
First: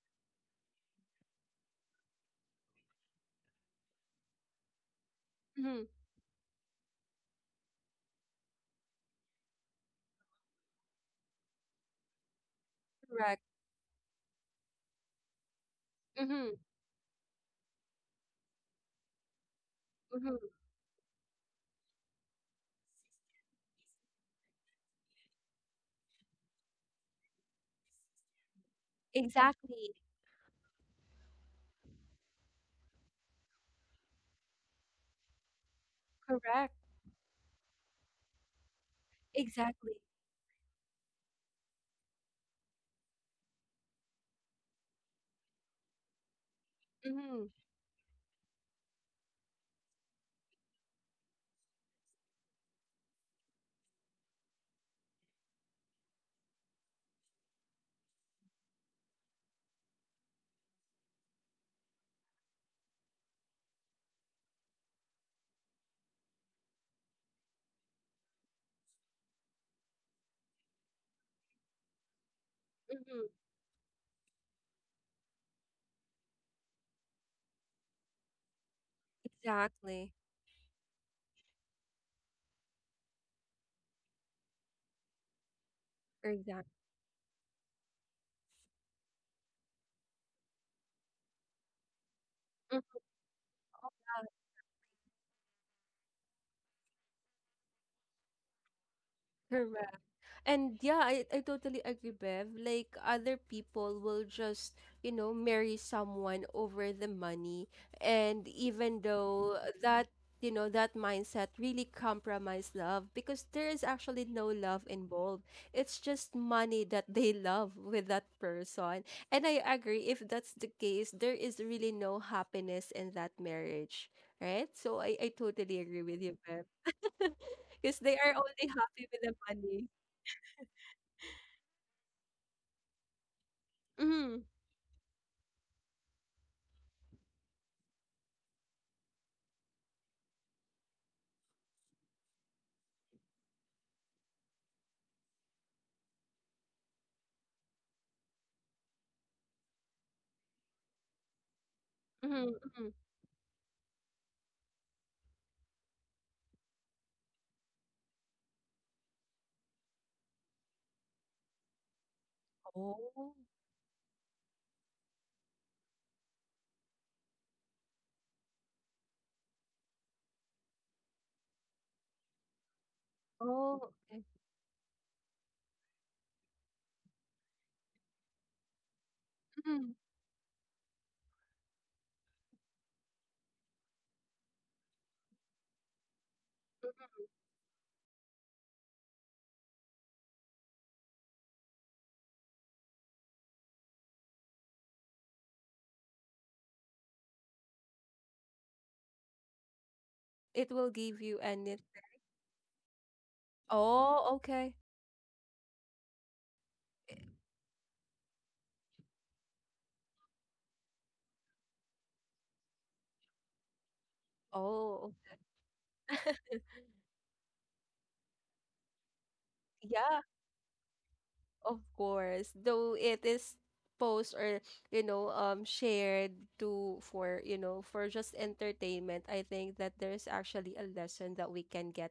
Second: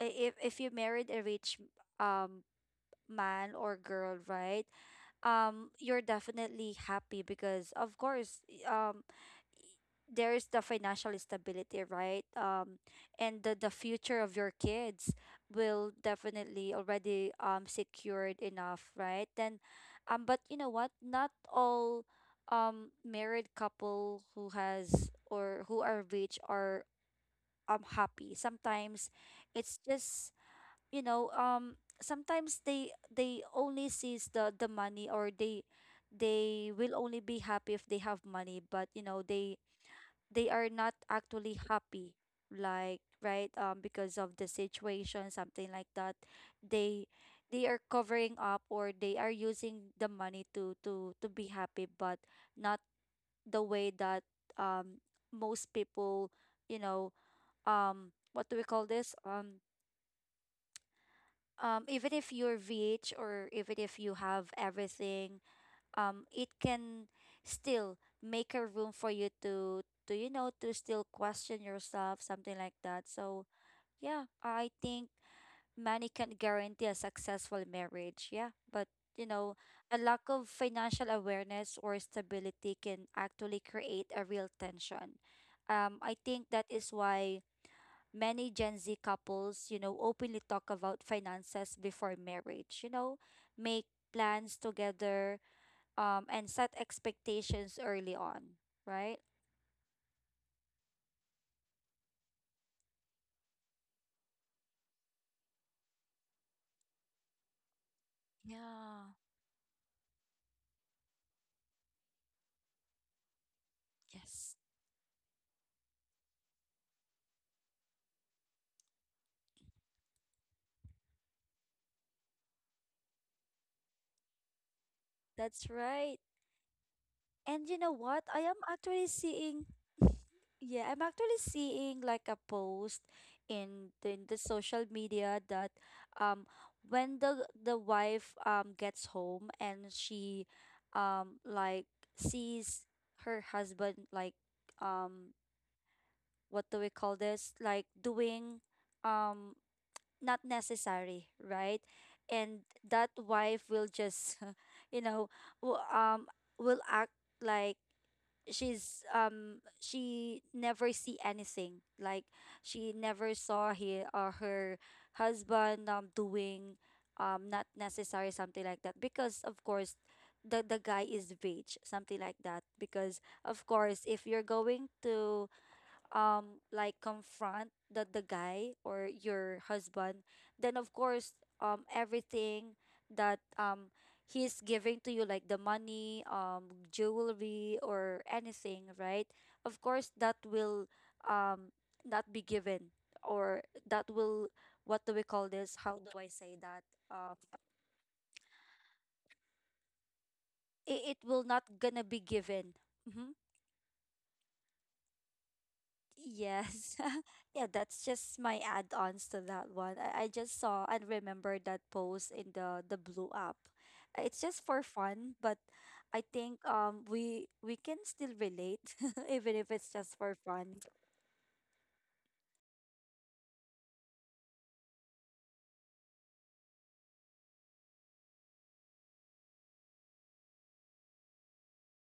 S2: I- if you married a rich um man or girl, right?
S1: Mm-hmm, mm-hmm,
S2: You're definitely happy because of course y- there is the financial stability, right?
S1: correct.
S2: And the, future of your kids will
S1: Mm-hmm,
S2: definitely already secured enough, right? Then, but
S1: mm-hmm,
S2: you know what? Not all married couple who has or who are rich are happy. Sometimes it's
S1: exactly,
S2: just you know sometimes they only sees the money, or they
S1: correct,
S2: will only be happy if they have money. But you know they
S1: exactly.
S2: are not actually happy like right because of the situation, something like that. They
S1: Mm-hmm,
S2: are covering up, or they are using the money to be happy, but not the way that um most people you know what do we call this even if you're VH or even if you have everything it can still make a room for you to you know to still question yourself, something like that.
S1: mm-hmm,
S2: So yeah, I think money can guarantee a successful marriage, yeah. But you know, a
S1: exactly,
S2: lack of financial awareness or stability can actually create a real tension. Um I think that
S1: exactly.
S2: is why many Gen Z couples, you know, openly talk about finances before marriage, you know, make plans together, and set expectations early on, right?
S1: Correct. And yeah, I totally agree, Bev. Like other people will just, you know, marry someone over the money. And even
S2: Yeah.
S1: though that, you know, that mindset really compromise love because there is actually no
S2: Yes.
S1: love involved. It's just money that they (laughs) love with that person. And I agree, if that's the case, there is really no happiness in that marriage. Right? So I
S2: That's
S1: totally agree
S2: right.
S1: with you, Bev. (laughs)
S2: And you know
S1: Because they
S2: what?
S1: are
S2: I am
S1: only happy
S2: actually
S1: with the
S2: seeing
S1: money.
S2: (laughs) yeah, I'm actually seeing like a post in the
S1: Mhm.
S2: social media that um when the wife gets home and she like sees her husband like um what do we call this? Like doing um not necessary, right?
S1: Mhm,
S2: And
S1: mhm.
S2: that wife will just, (laughs) you know, w- will act like she never see anything, like she never
S1: Oh.
S2: saw he or her husband doing not necessary, something like that, because of course the guy is rich, something like that, because of
S1: Oh,
S2: course
S1: okay.
S2: if you're going to like confront the guy or your
S1: Mhm,
S2: husband, then of course everything that he's giving to you, like the money,
S1: mhm.
S2: jewelry or anything, right, of course that will um not be given or that will what do we call this how do I say that um
S1: It will
S2: it, it
S1: give you
S2: will
S1: an
S2: not
S1: it.
S2: gonna be given Hmm.
S1: Oh, okay.
S2: Yes. (laughs) yeah, that's just my add-ons to that one. I, just saw and remembered that post in the blue app. It's just for
S1: Oh, okay.
S2: fun, but I think we can still relate (laughs) even if it's just
S1: Yeah.
S2: for fun.
S1: Of course, though it is post or you know shared to for you know for just entertainment, I think that there is actually a lesson that we can get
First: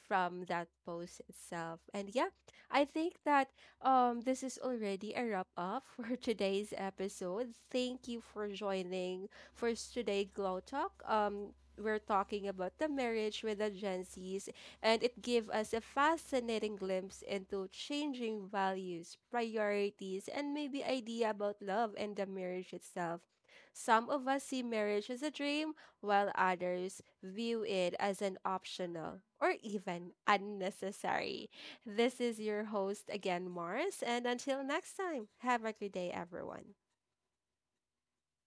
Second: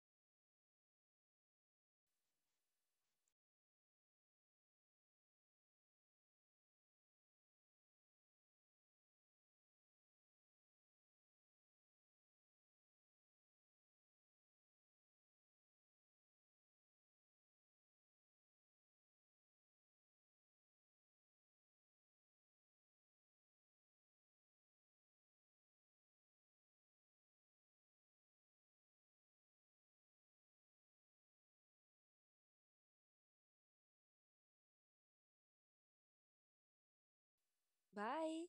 S1: from that post itself. And yeah, I think that this is already a wrap up (laughs) for today's episode. Thank you for joining for today Glow Talk. We're talking about the marriage with the Gen Zs and it gave us a fascinating glimpse into changing values, priorities, and maybe idea about love and the marriage itself. Some of us see marriage as a dream, while others view it as an optional or even unnecessary. This is your host again, Mars, and until next time, have a good day, everyone.
S2: Bye.